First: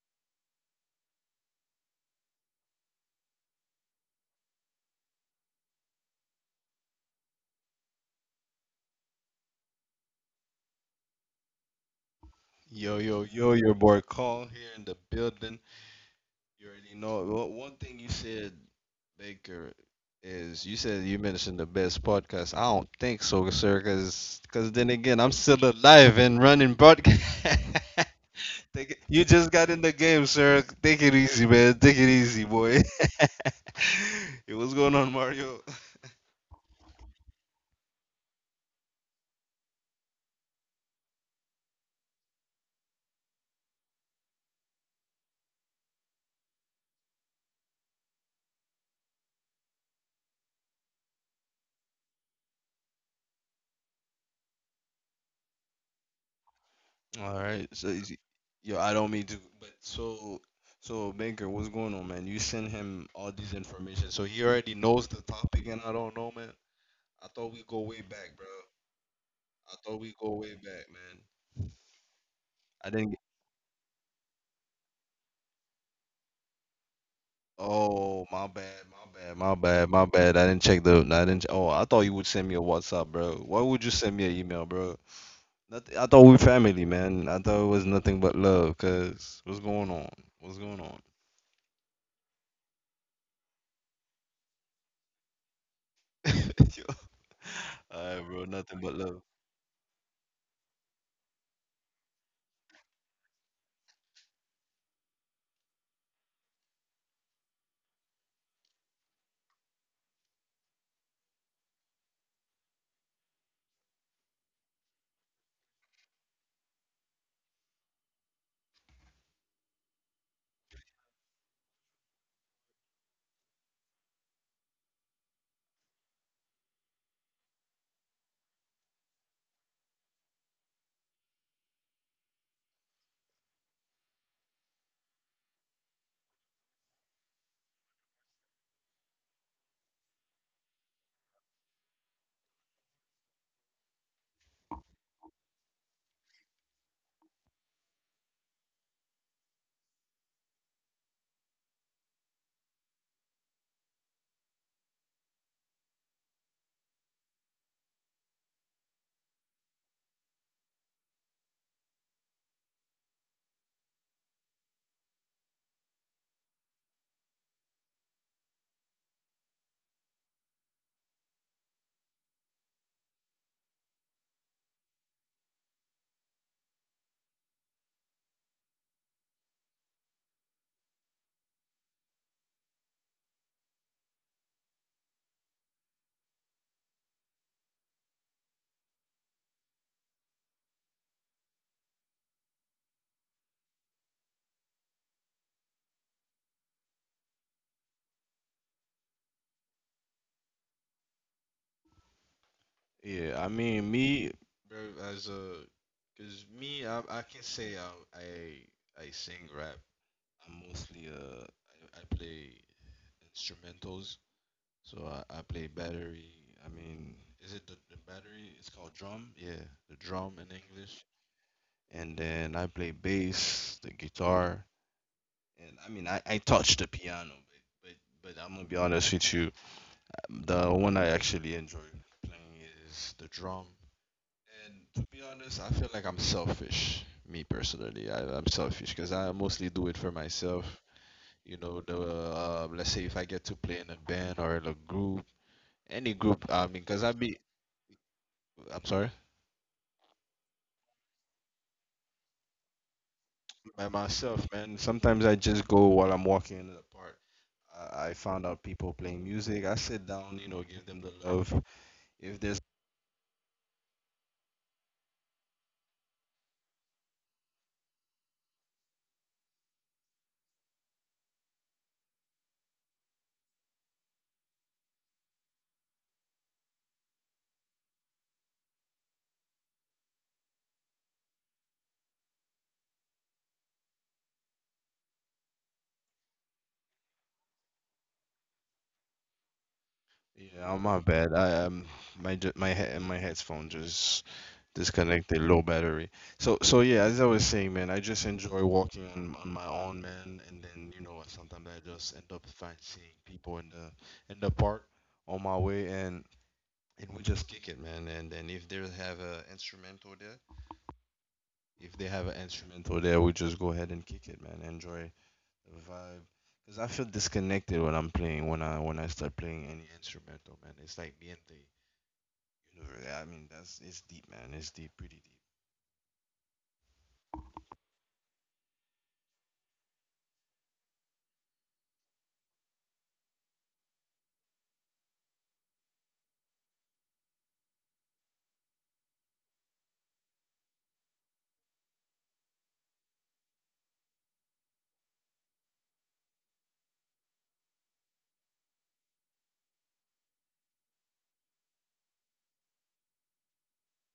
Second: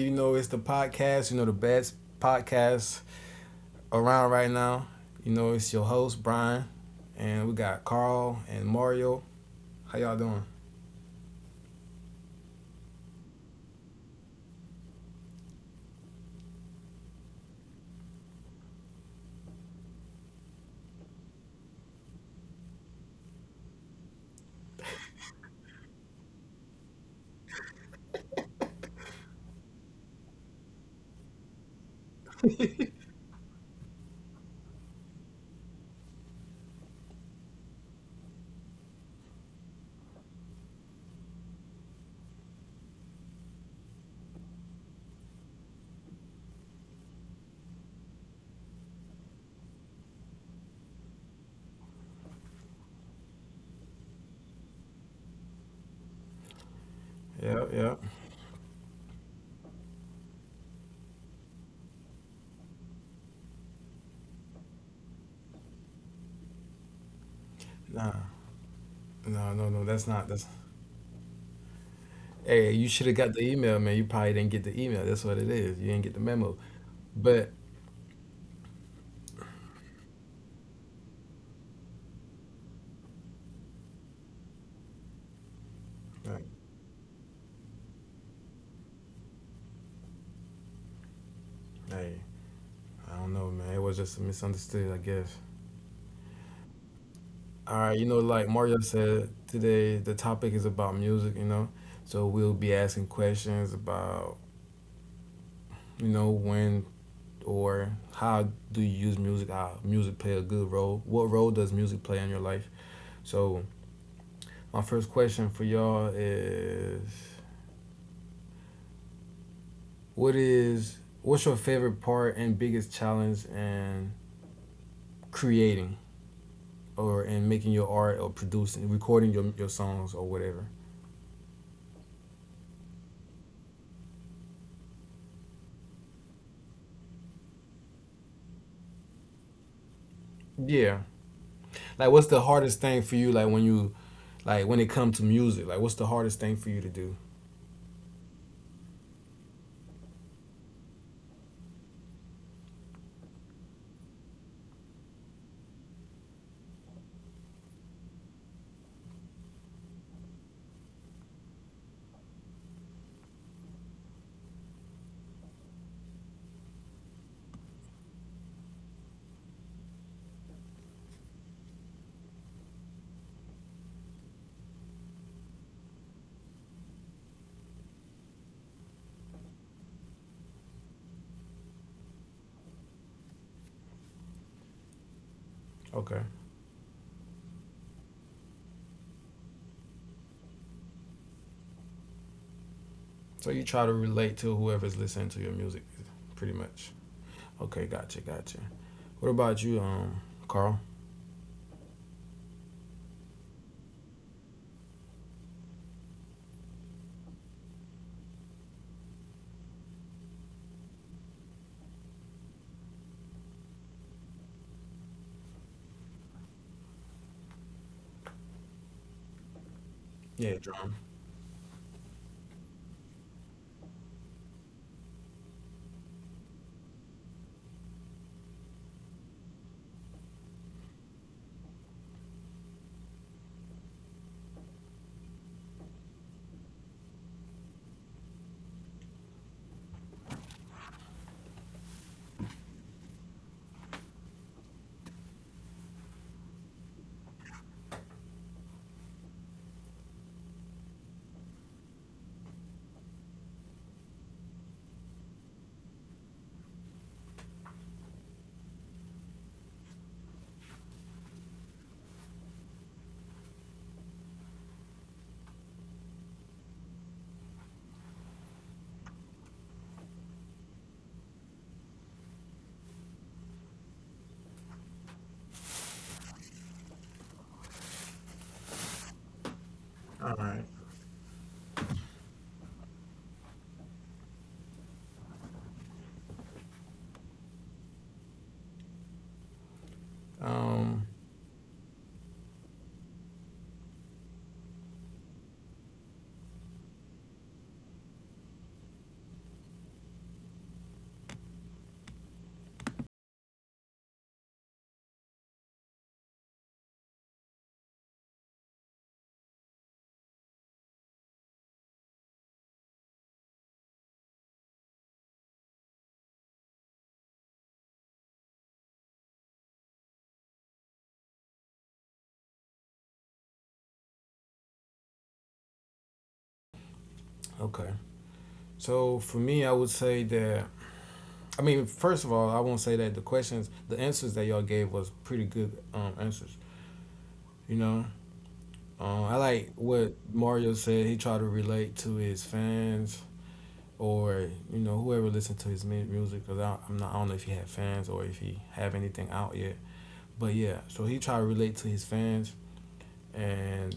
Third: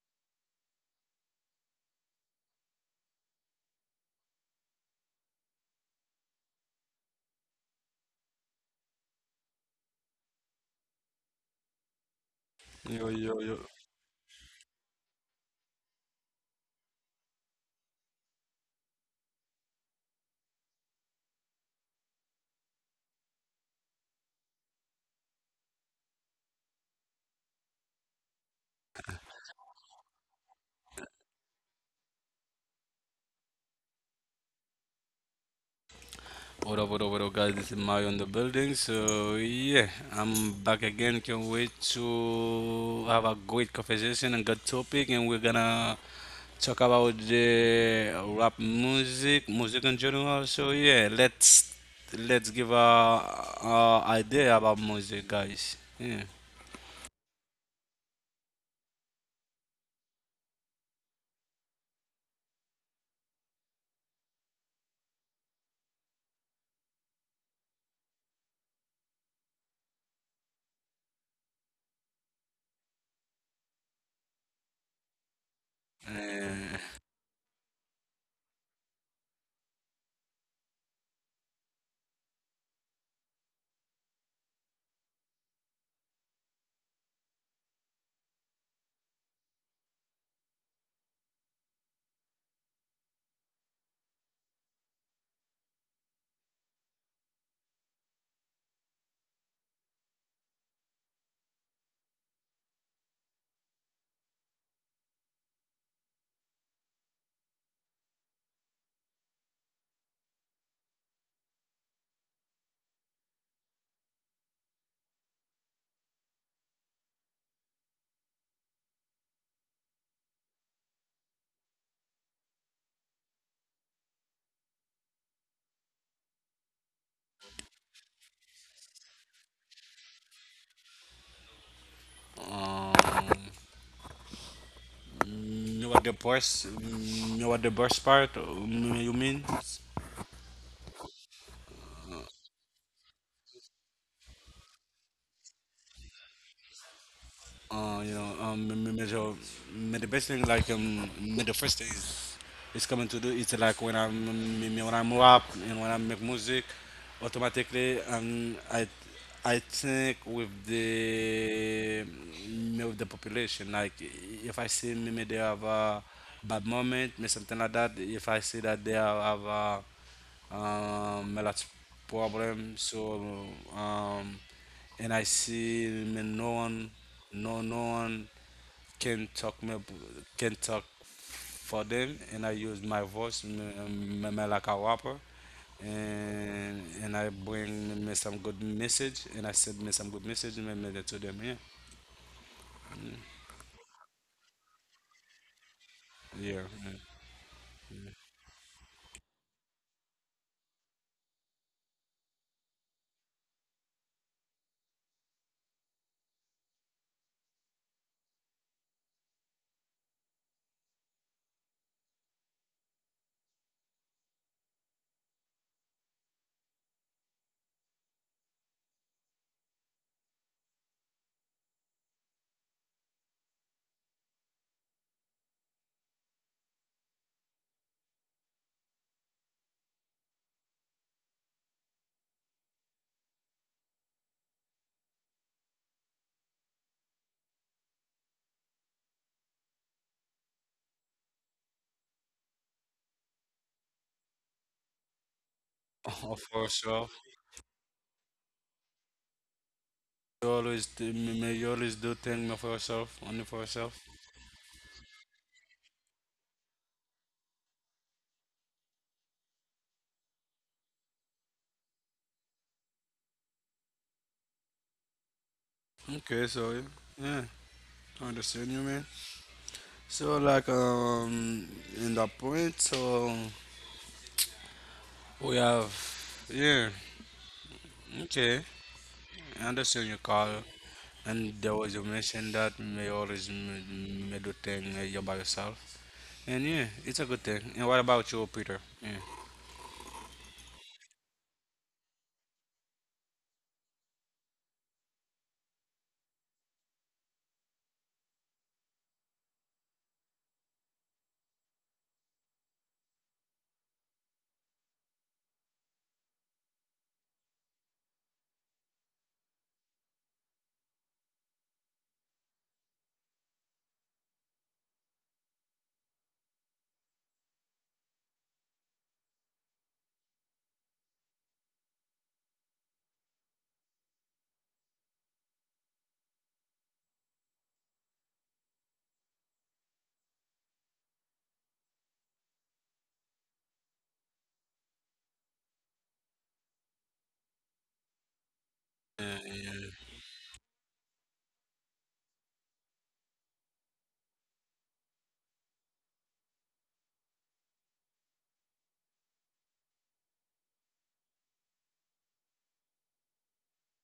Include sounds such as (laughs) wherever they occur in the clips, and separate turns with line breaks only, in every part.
You know, it's the podcast, you know, the best podcast around right now. You know, it's your host, Brian, and we got Carl and Mario. How y'all doing?
Yo,
Yo,
yo,
yo,
yo,
yo.
your boy Kong here in the building. You already know. Well, one thing you said, Baker, is you said you mentioned the best podcast. I don't think so, sir, because then again, I'm still alive and running podcast. (laughs) Take it, you just got in the game, sir. Take it easy, man. Take it easy, boy. (laughs) Hey, what's going on, Mario?
What up, what up, what up, guys? This is Mario in the building. So, yeah, I'm back again. Can't wait to have a great conversation and good topic. And we're gonna talk about the rap music, music in general. So, yeah, let's give a idea about music, guys. Yeah.
All right.
Yep, yep.
Yo, I don't mean to, but so Baker, what's going on, man? You send him all these information, so he already knows the topic, and I don't know, man. I thought we go way
Nah,
back, bro.
no,
I
no,
thought
no,
we
that's
go
not,
way
that's,
back, man.
hey,
I
you
didn't. Get,
should have got the email, man. You probably didn't get the email. That's what it is. You didn't get the memo.
Uh,
But,
oh, my bad, my bad, my bad, my bad. I didn't check the. I didn't. Oh, I thought you would send me a WhatsApp, bro. Why would you send me an email, bro? Nothing, I thought we
hey,
family, man. I thought it was nothing but love. Cause what's going on? What's going on?
I don't know, man. It was just misunderstood, I guess.
(laughs) Yo.
All right, you
Alright,
know,
bro,
like
nothing but
Mario
love.
said today, the topic is about music, you know. So we'll be asking questions about, you know, when or how do you use music? How music play a good role? What role does music play in your life? So my first question for y'all is, what's your favorite part and biggest challenge in creating or in making your art or producing, recording your songs or whatever?
um, you know what the best part? You mean?
Yeah. Like, what's the hardest thing for you? Like when it comes to music, like what's the hardest thing for you to do?
You know, major, the best thing like the first thing is coming to do. It's like when I'm rap and when I make music, automatically. And I think with the population. Like if I see maybe they have a bad moment, me something like that. If I see that they have a lot of problem. So, um, and I see me no one, no one can talk me can talk for them, and I use my voice me like a rapper.
Okay,
And I bring me some good message, and I send me some good message me to them. Yeah,
so you try to relate to whoever's listening to your music, pretty
yeah. (laughs) Yeah.
much. Okay, gotcha, gotcha. What about you, Carl?
Yeah, I mean me, bro, as a, cause me, I can say I sing rap. I'm mostly I play instrumentals, so I play battery. I mean, is it the battery? It's called drum. Yeah, the drum in
Yeah,
English.
drum.
And then I play bass, the guitar, and I mean I touch the piano, but but I'm gonna be honest with you. The one I actually enjoy playing is the drum. And to be honest, I feel like I'm selfish. Me personally, I'm selfish because I mostly do it for myself. You know, the let's say if I get to play in a band or in a group, any group.
All
I
for
mean, because I
yourself.
be, I'm sorry,
You always do things for yourself, only for
by
yourself.
myself, man. Sometimes I just go while I'm walking in the park. I found out people playing music. I sit down, you know, give them the love if there's
Okay, so yeah, I understand you, man. So, like, in that point, so we have, yeah, okay, I understand your
All
call.
right.
And there was you mentioned that may always may do thing, you by yourself, and yeah, it's a good thing. And what about you, Peter? Yeah,
yeah, oh, my
Um,
bad. I my ju- my he- my headphone just disconnected, low battery. So yeah, as I was saying, man, I just enjoy walking on my own, man. And then you know sometimes I just end up find seeing people in the park on my way, and we just kick it, man. And then if they have a instrumental there, if they have an instrumental there, we just go ahead and kick it, man. Enjoy the vibe. Cause I feel disconnected when I start playing any instrumental, man. It's like niente. Universe. Yeah, I mean, that's it's deep, man. It's deep, pretty deep.
okay. So for me, I would say that first of all, I won't say that the answers that y'all gave was pretty good answers. You know,
yeah,
I like
yeah,
what Mario said. He tried to relate to his fans, or you know whoever listened to his music, because I'm not I don't know if he had fans or if he have anything out yet. But yeah, so he tried to relate to his fans, and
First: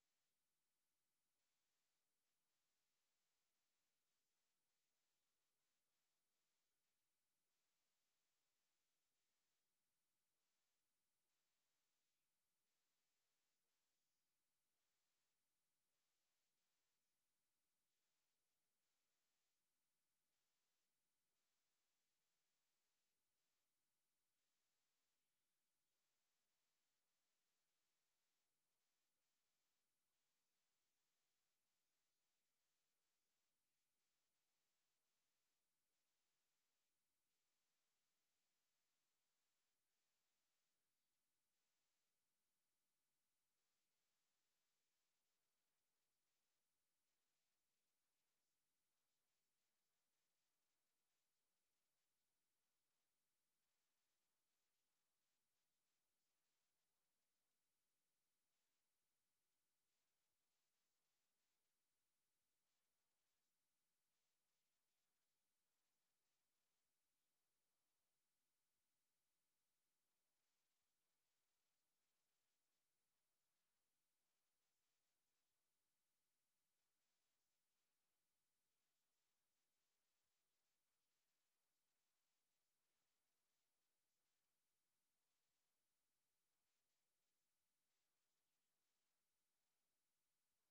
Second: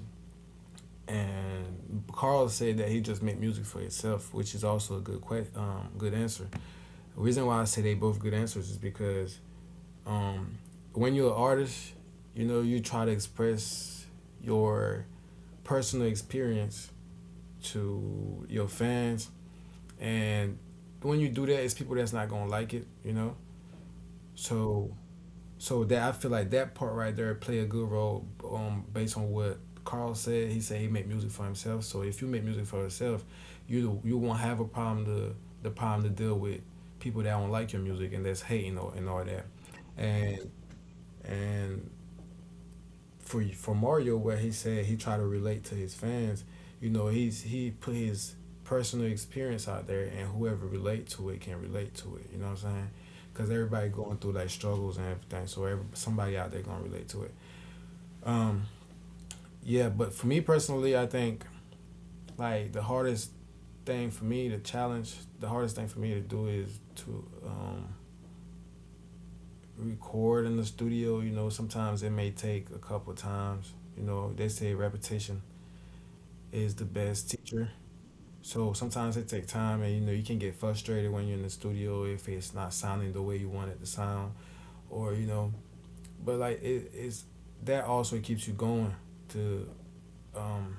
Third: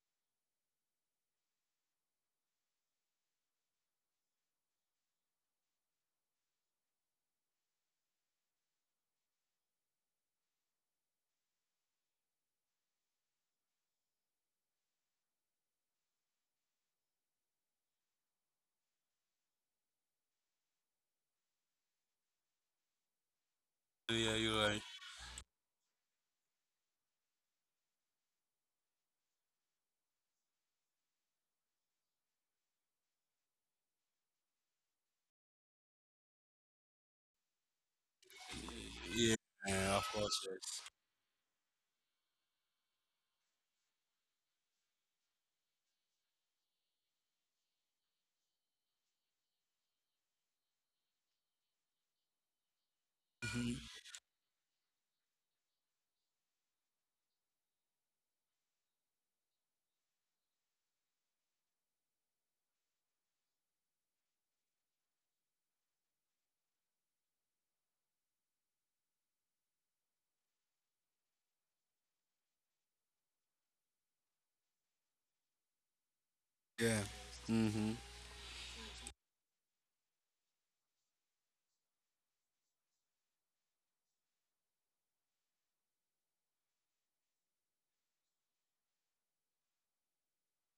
Carl said that he just made music for himself, which is also a good good answer. The reason why I say they both good answers is because um when you're an artist, you know you try to express your personal experience to your fans, and when you do that it's people that's not gonna like it, you know.
yeah, you're right.
So that I feel like that part right there play a good role based on what Carl said. He said he make music for himself. So if you make music for yourself, you won't have a problem to deal with people that don't like your music and that's hating or and all
Yeah,
that.
yeah, of course,
And
yes.
and for Mario where he said he tried to relate to his fans. You know, he's he put his personal experience out there, and whoever relate to it can relate to it. You know what I'm saying? Because
Hmm.
everybody going through like struggles and everything, so somebody out there gonna relate to it. Um, yeah, but for me personally, I think like the hardest thing for me to challenge, the hardest thing for me to do is to record in the studio. You know, sometimes it may take a couple times. You know, they say repetition is the
Yeah.
best teacher.
Mm-hmm.
So sometimes it take time, and you know you can get frustrated when you're in the studio if it's not sounding the way you want it to sound, or you know. But like it is that also keeps you going to um,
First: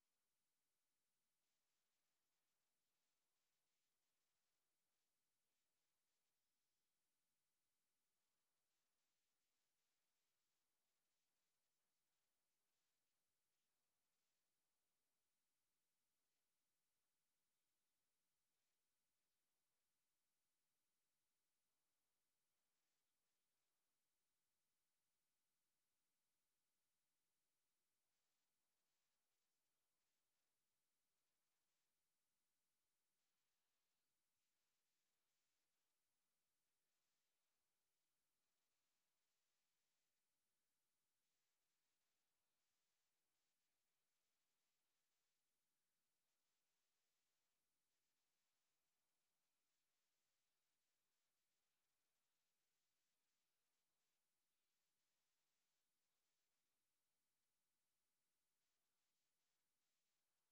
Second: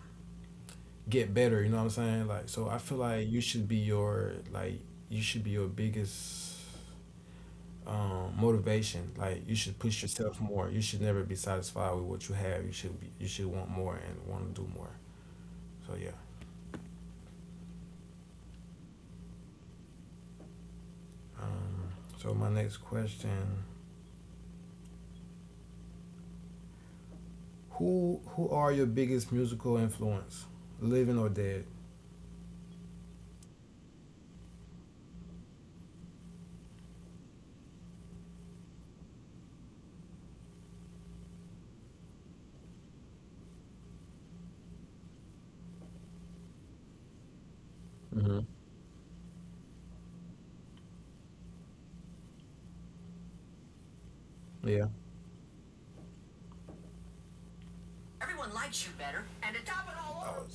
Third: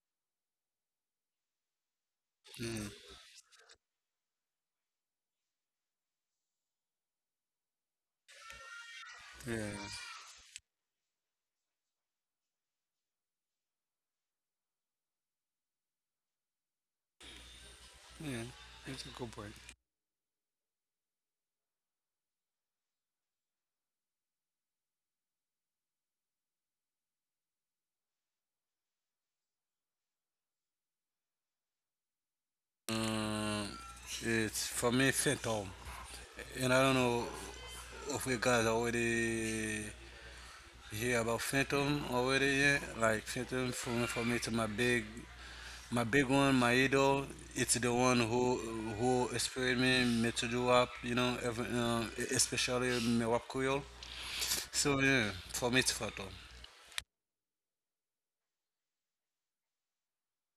get better. You know what I'm saying? Like so, I
Yeah,
feel like you should be your like you should be your biggest motivation. Like you
yeah,
should push yourself more. You should never be satisfied with what you have. You should want more and want to do more. So yeah.
yeah, it's a good point.
Um, so my next question. Who are your biggest musical influence, living or dead?
Um, it's for me Phantom, and I don't know if we guys already hear about Phantom already, yeah, like Phantom for me to my big, my big one, my idol. It's the one
Hmm.
who inspired me to do rap, you know, every, especially me rap Creole.
Yeah.
So yeah, for me it's Phantom.
Everyone likes you better. And to top it all off,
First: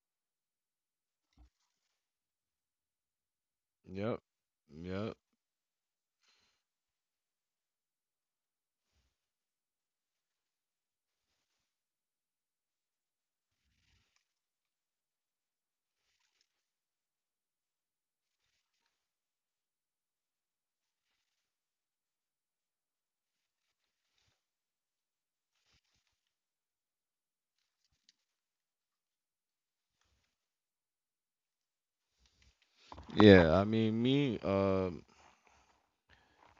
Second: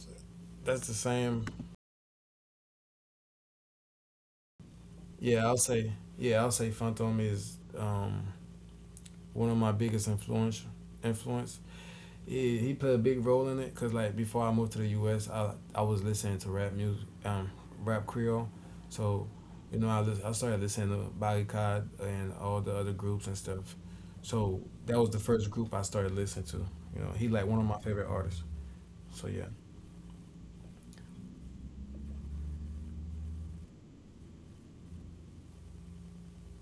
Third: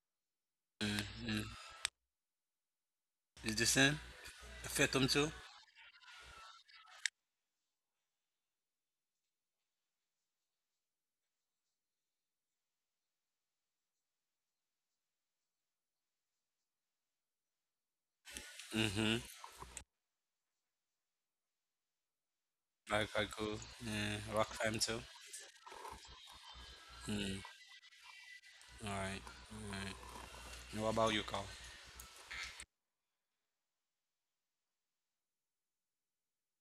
that's the
Mm.
same.
Is the same?
Yep.
Phantom
Yep.
too.
Yeah, I'll say. Yeah, I'll say. Phantom is one of my biggest influence. He played a big role in it because like before I moved to the U. S. I was listening to rap music, rap Creole,
Mm-hmm.
so you know I started listening to Body and all the other
Like I
groups and
cool.
stuff.
Yeah, rock
So
fam
that
too.
was the first group I started listening to. You know, he
Mm.
like one of my favorite artists.
All right.
So yeah.
All right. What about you, Carl?
Yeah, I mean me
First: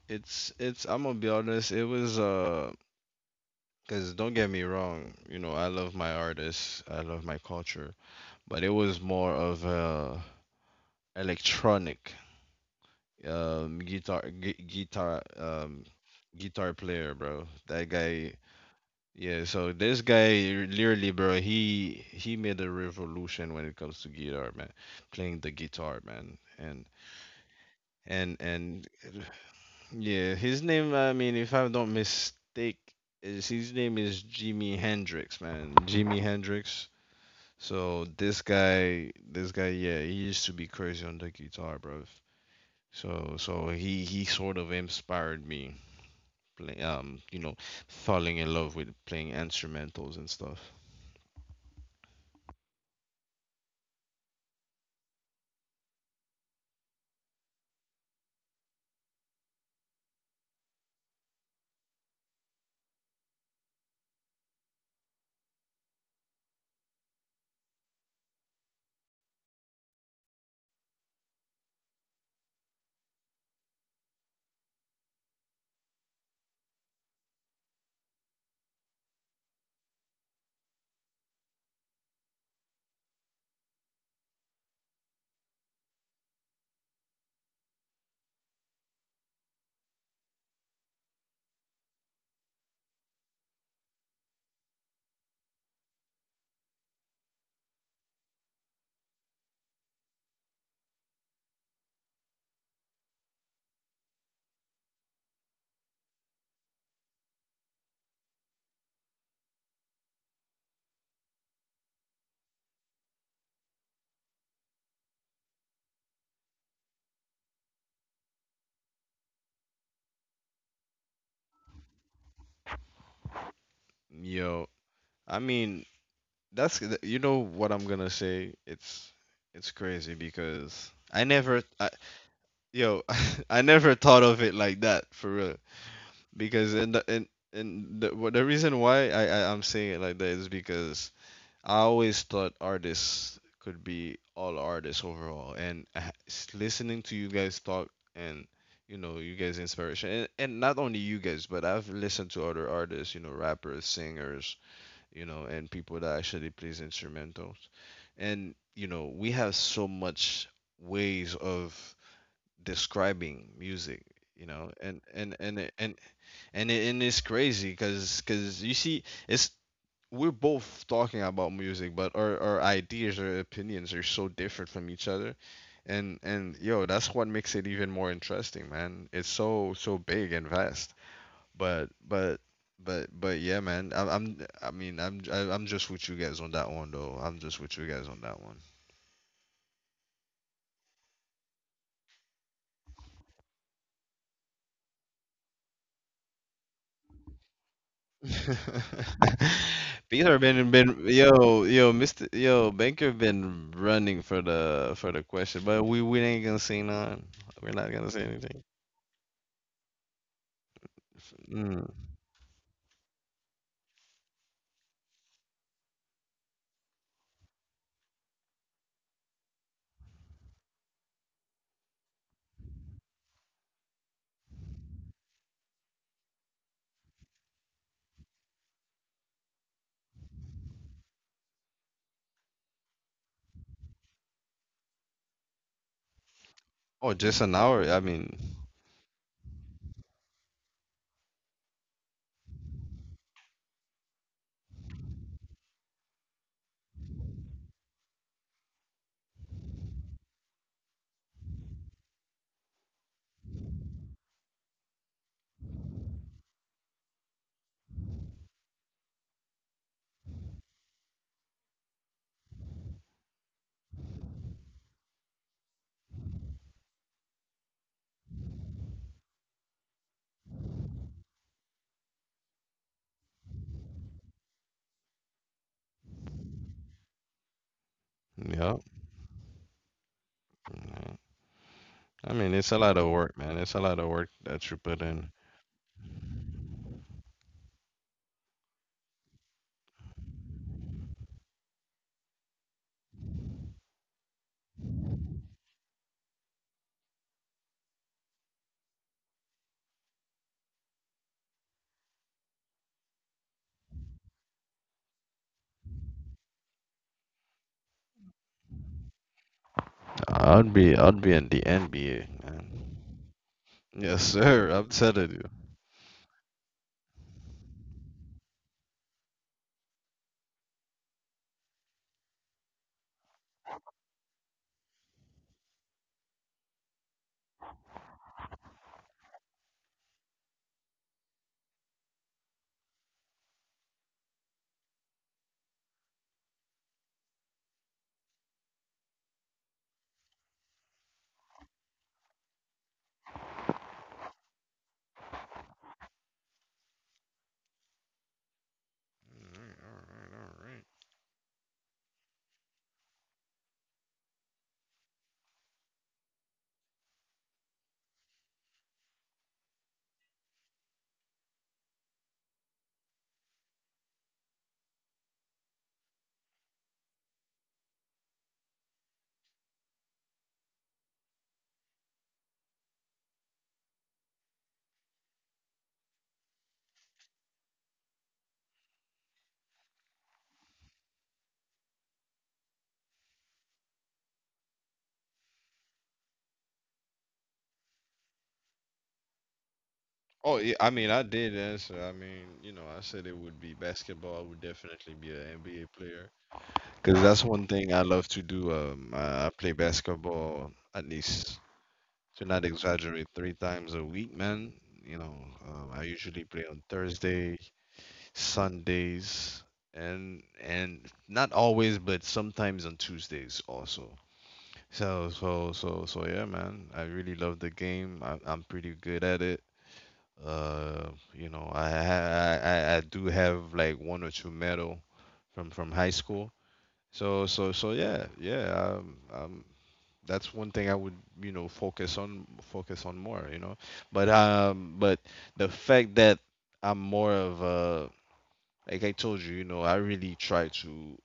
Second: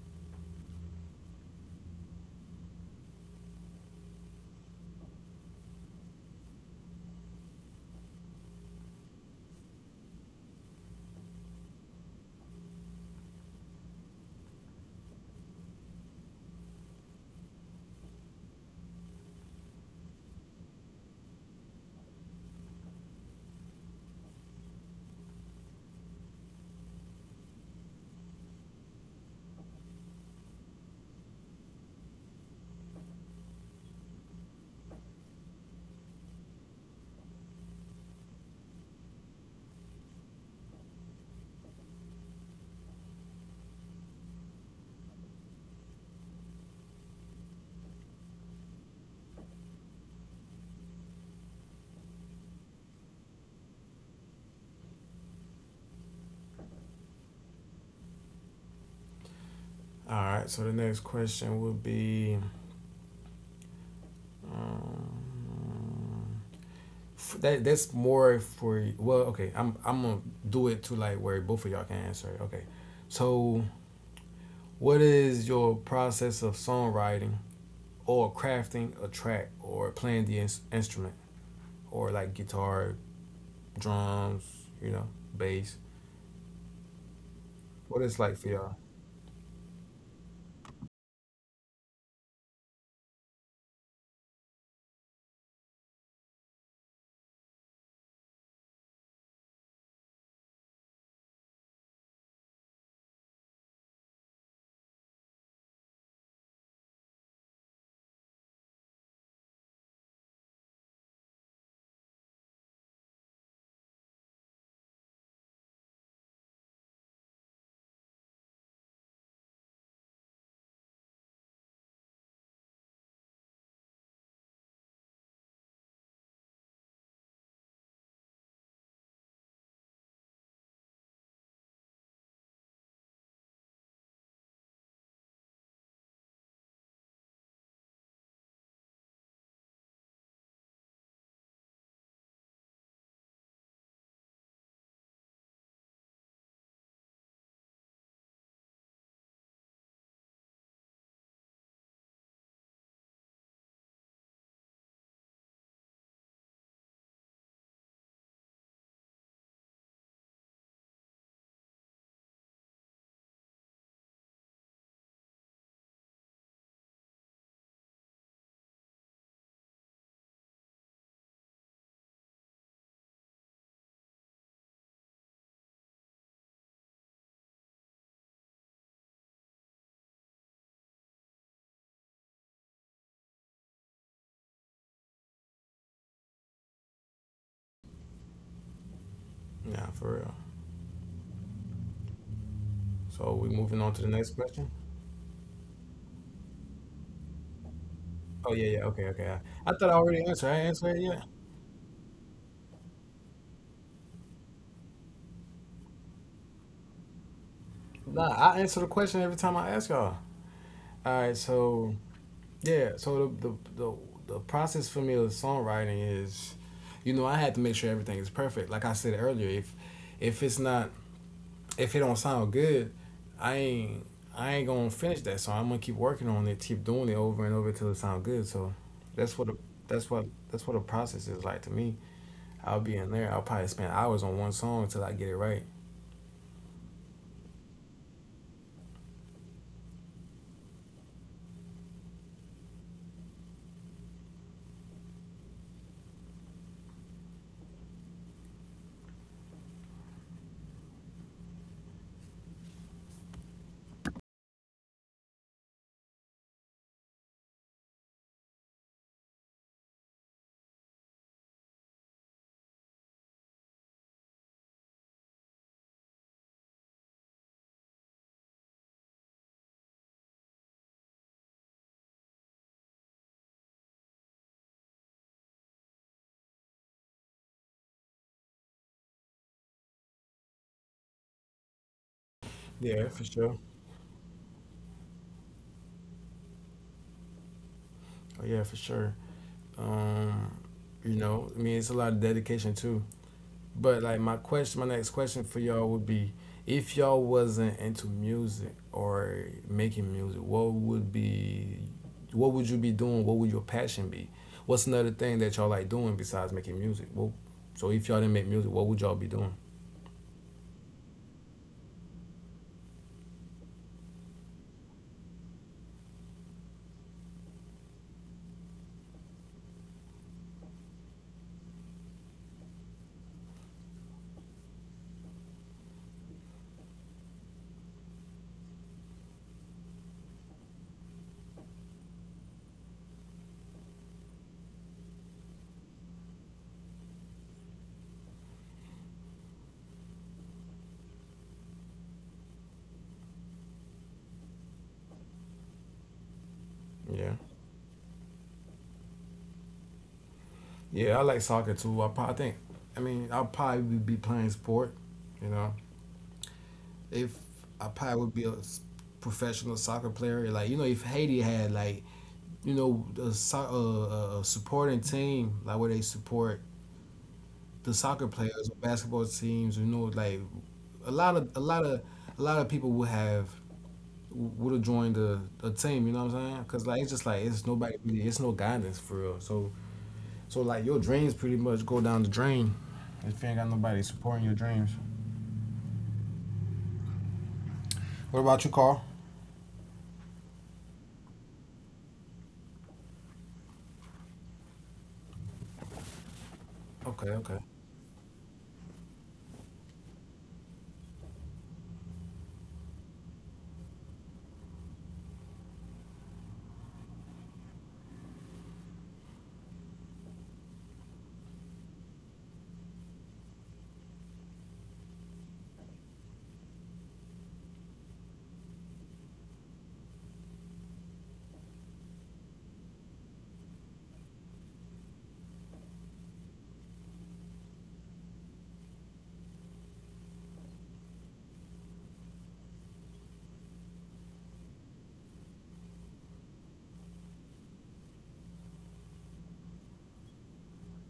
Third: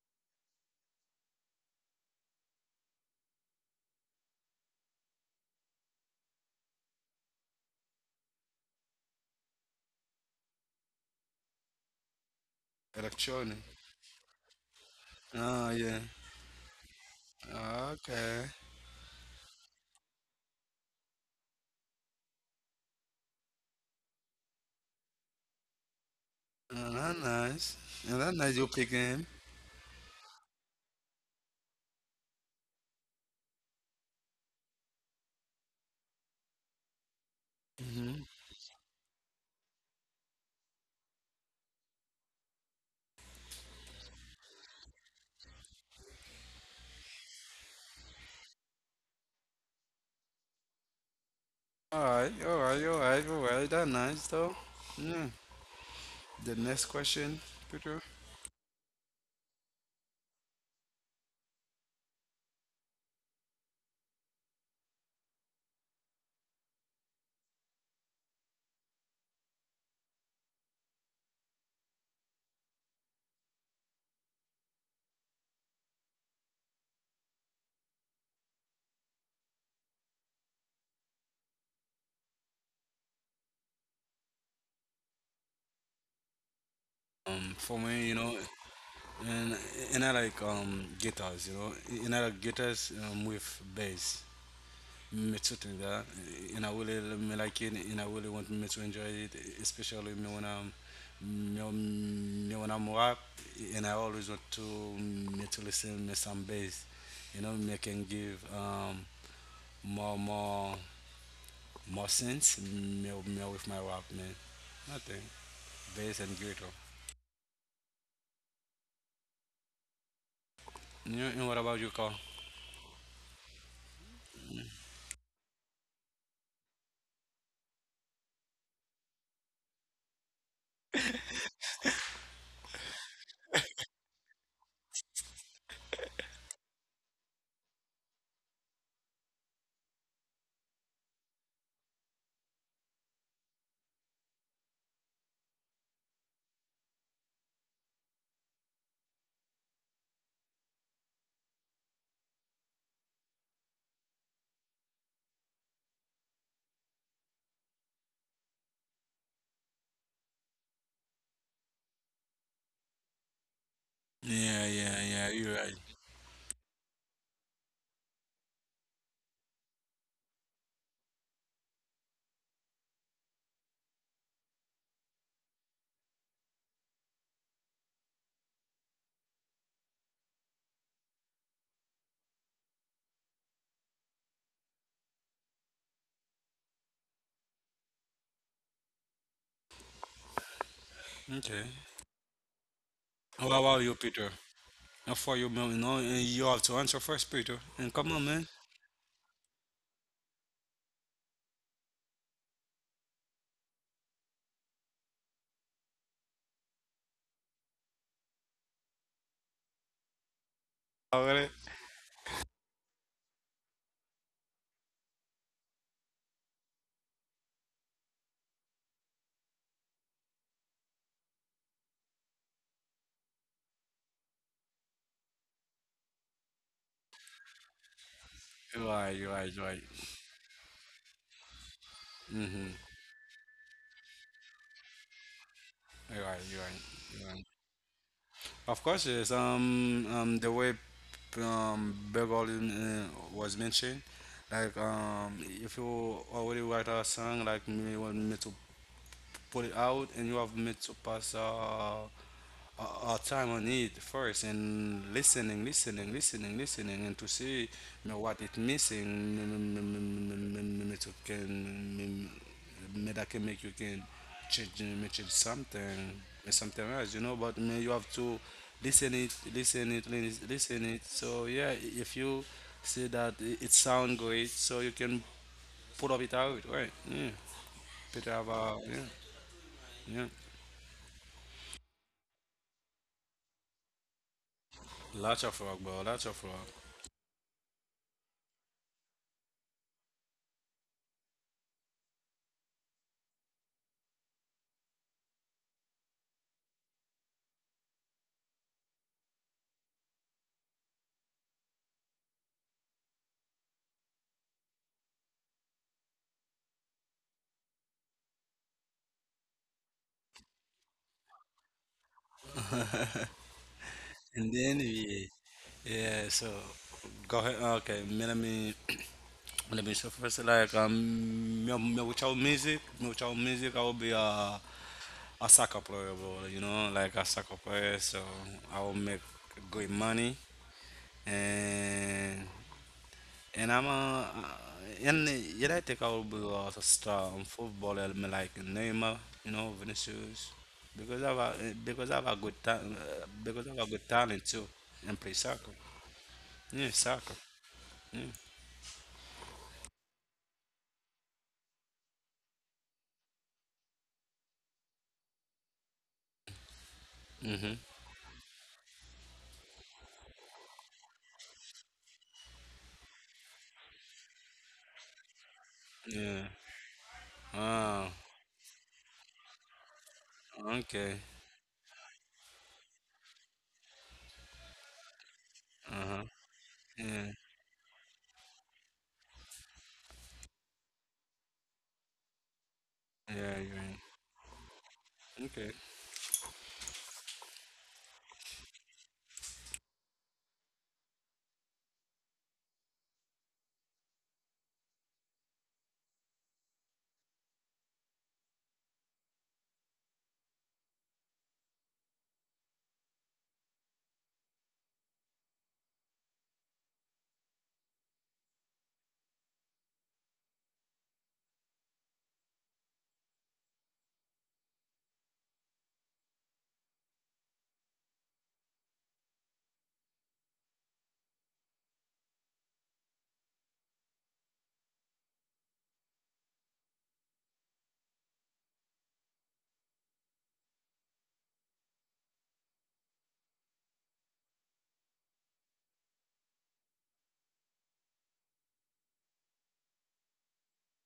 it's I'm gonna be honest, it was cuz don't get me wrong, you know, I love my artists, I love my culture, but it was more of a electronic
Electronic.
guitar
Ah, yeah.
guitar player, bro. That
Ah,
guy
okay.
yeah, so this guy literally, bro, he made a revolution when it comes to guitar, man. Playing the guitar, man. And
Oh, that's nice. Yeah, that's
and
nice you pick
and
him.
yeah, his name, I mean, if I don't mistake, is his name is Jimi Hendrix, man. Jimi Hendrix. So
Mm-hmm.
this guy, yeah, he used to be crazy on the guitar, bro. So he sort of inspired me, play, you know, falling in love with playing instrumentals and stuff.
All right, all right, all right, all right. That's nice though. Yeah. The next question, Peter.
All right. So the next question would be f- that that's more for well, okay. I'm gonna do it to like where both of y'all can answer it. Okay. So what is your process of songwriting or crafting a track or playing the instrument or like guitar, drums, you know, bass?
For
What
me, you
it's
know,
like for y'all?
and and I like guitars, you know, and I like guitars, with bass. Me too think that, and I really me like it, and I really want me to enjoy it, especially me when I'm me, me when I'm rap, and I always want to me to listen me some bass, you know, me can give more more more sense, more with my rap, man. Nothing bass and guitar you. And what about you, Carl?
Yo, I mean, you know what I'm gonna say. It's crazy because I never, I, yo, (laughs) I never thought of it like that for real. Because in the what the reason why I'm saying it like that is because I always thought artists could be all artists overall, and listening to you guys talk and you know you guys inspiration and not only you guys but I've listened to other artists, you know, rappers, singers, you know, and people that actually plays instrumentals. And, you know, we have so much ways of describing music, you know,
Yeah,
and
yeah,
and
yeah,
and
you're
it-
right.
and and, it, and it's crazy because you see, it's we're both talking about music, but our ideas or opinions are so different from each other. And yo, that's what makes it even more interesting, man. It's so so big and vast. But but but yeah, man. I'm I mean I'm I, I'm just with you guys on that one though. I'm just with you guys on that one.
Yeah, for real.
Okay,
So
what
we moving
about
on
you,
to the
Peter?
next question.
And for you, man, you know, and you have to answer first, Peter. And come on, man.
Oh yeah, yeah. Okay,
(laughs)
okay. I thought I already
Peter
answered.
been
I ain't
been
answered it yet?
yo yo Mr. Yo Baker been running for the question, but we ain't gonna say none. We're not gonna say
Nah,
anything.
I answer the question every time I ask y'all. All
All
right,
right.
Mm.
so yeah, so the process for me of songwriting is, you know, I had to make sure everything is perfect. Like I said earlier, if it's not, if it don't sound good, I ain't I ain't gonna finish that song. I'm gonna keep working on it, keep doing it over and over till it sounds good. So
You're right, you're
that's what a,
right, you're right.
that's what a process is like to me.
Mm-hmm.
I'll be in there. I'll probably spend hours on one song until I get it right.
You're right, you're right,
Oh,
you're
just an
right.
hour. I mean,
Of course, yes. The way, Beverly, was mentioned, like, if you already write a song, like me want me to put it out, and you have made to pass, a time on it first and listening, listening, listening, listening, and to see, you know, what it missing, me to can, me that can make you can change, me change something, and something else, you know. But me, you have to listen it, listen it, listen it. So yeah, if you see that it sound great, so you can put up it out, right? Yeah, better have
yeah.
a, yeah, yeah.
Yeah. I mean, it's a lot of
Yeah, for
work, man.
sure.
It's a lot of work that you put in.
Lots of rock, bro. Lots of rock.
Oh yeah, for sure. Um, you know, I mean, it's a lot of dedication too. But like my question, my next question for y'all would be, if y'all wasn't into music or making music, what would you be doing? What would your passion be? What's another thing that y'all like doing besides making music? Well, so if y'all didn't make music, what would y'all be doing?
I'd be in the NBA, man. Yes,
And
sir. I'm
then
telling
we,
you.
Yeah, so go ahead. Okay, me, let me so first, like, me without music, me without music, I will be a soccer player, bro. You know, like a soccer player. So I will make good money and And I En ama yeah, je rijdt ik al bij als a star, in football. Voetballer me like Neymar, you know, Vinicius, because I have a, because I have a good ta- because I have a good talent too, and play soccer. Yeah,
Yeah,
soccer. Yeah.
All right, all right.
yeah, I like soccer too. I mean, I'll probably be playing sport. You know, if
Mm-hmm.
I probably would be a professional soccer player. Like you know, if Haiti had like you know a, so- a supporting team like where they
Yeah.
support the
Oh,
soccer players or basketball teams, you know, like a
okay.
lot of a lot of a lot of people would have joined a team. You know
Uh-huh.
what I'm saying? Because like it's just
Yeah.
like it's nobody really, it's no guidance for real. So so like your dreams pretty much go down the drain if you ain't
Yeah,
got
you're
nobody
right.
supporting your dreams.
Okay.
What about you, Carl?
Oh, yeah, I mean, I did answer. I mean, you know, I said it would be basketball. I would definitely be an NBA player because
Okay,
that's one
okay,
thing I love to do. I play basketball at least to not exaggerate three times a week, man. You know, I usually play on Thursday, Sundays, and not always, but sometimes on Tuesdays also. So yeah, man. I really love the game. I'm pretty good at it. Uh, you know, I, ha- I do have like one or two medal from high school. So yeah yeah that's one thing I would you know focus on focus on more you know but the fact that I'm more of a like I told you you know I really try to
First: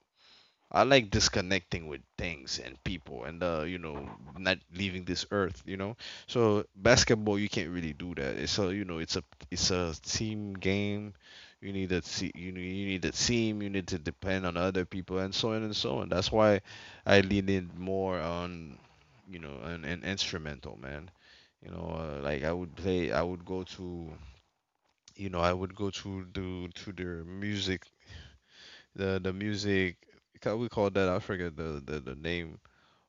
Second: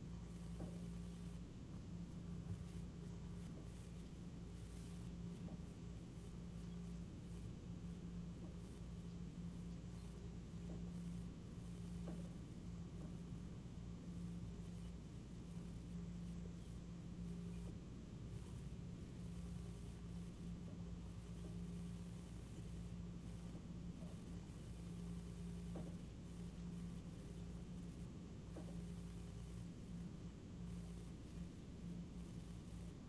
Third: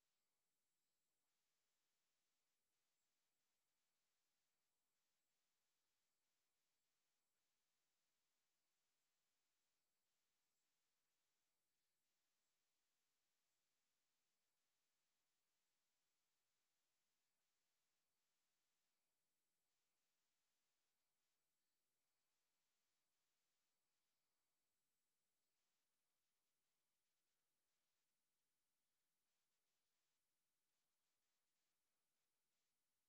I like disconnecting with things and people and you know not leaving this earth you know so basketball you can't really do that it's a you know it's a team game you need a you know you need a team you need to depend on other people and so on that's why I lean in more on you know an instrumental man you know like I would go to you know I would go to the to their music the music we call that I forget the name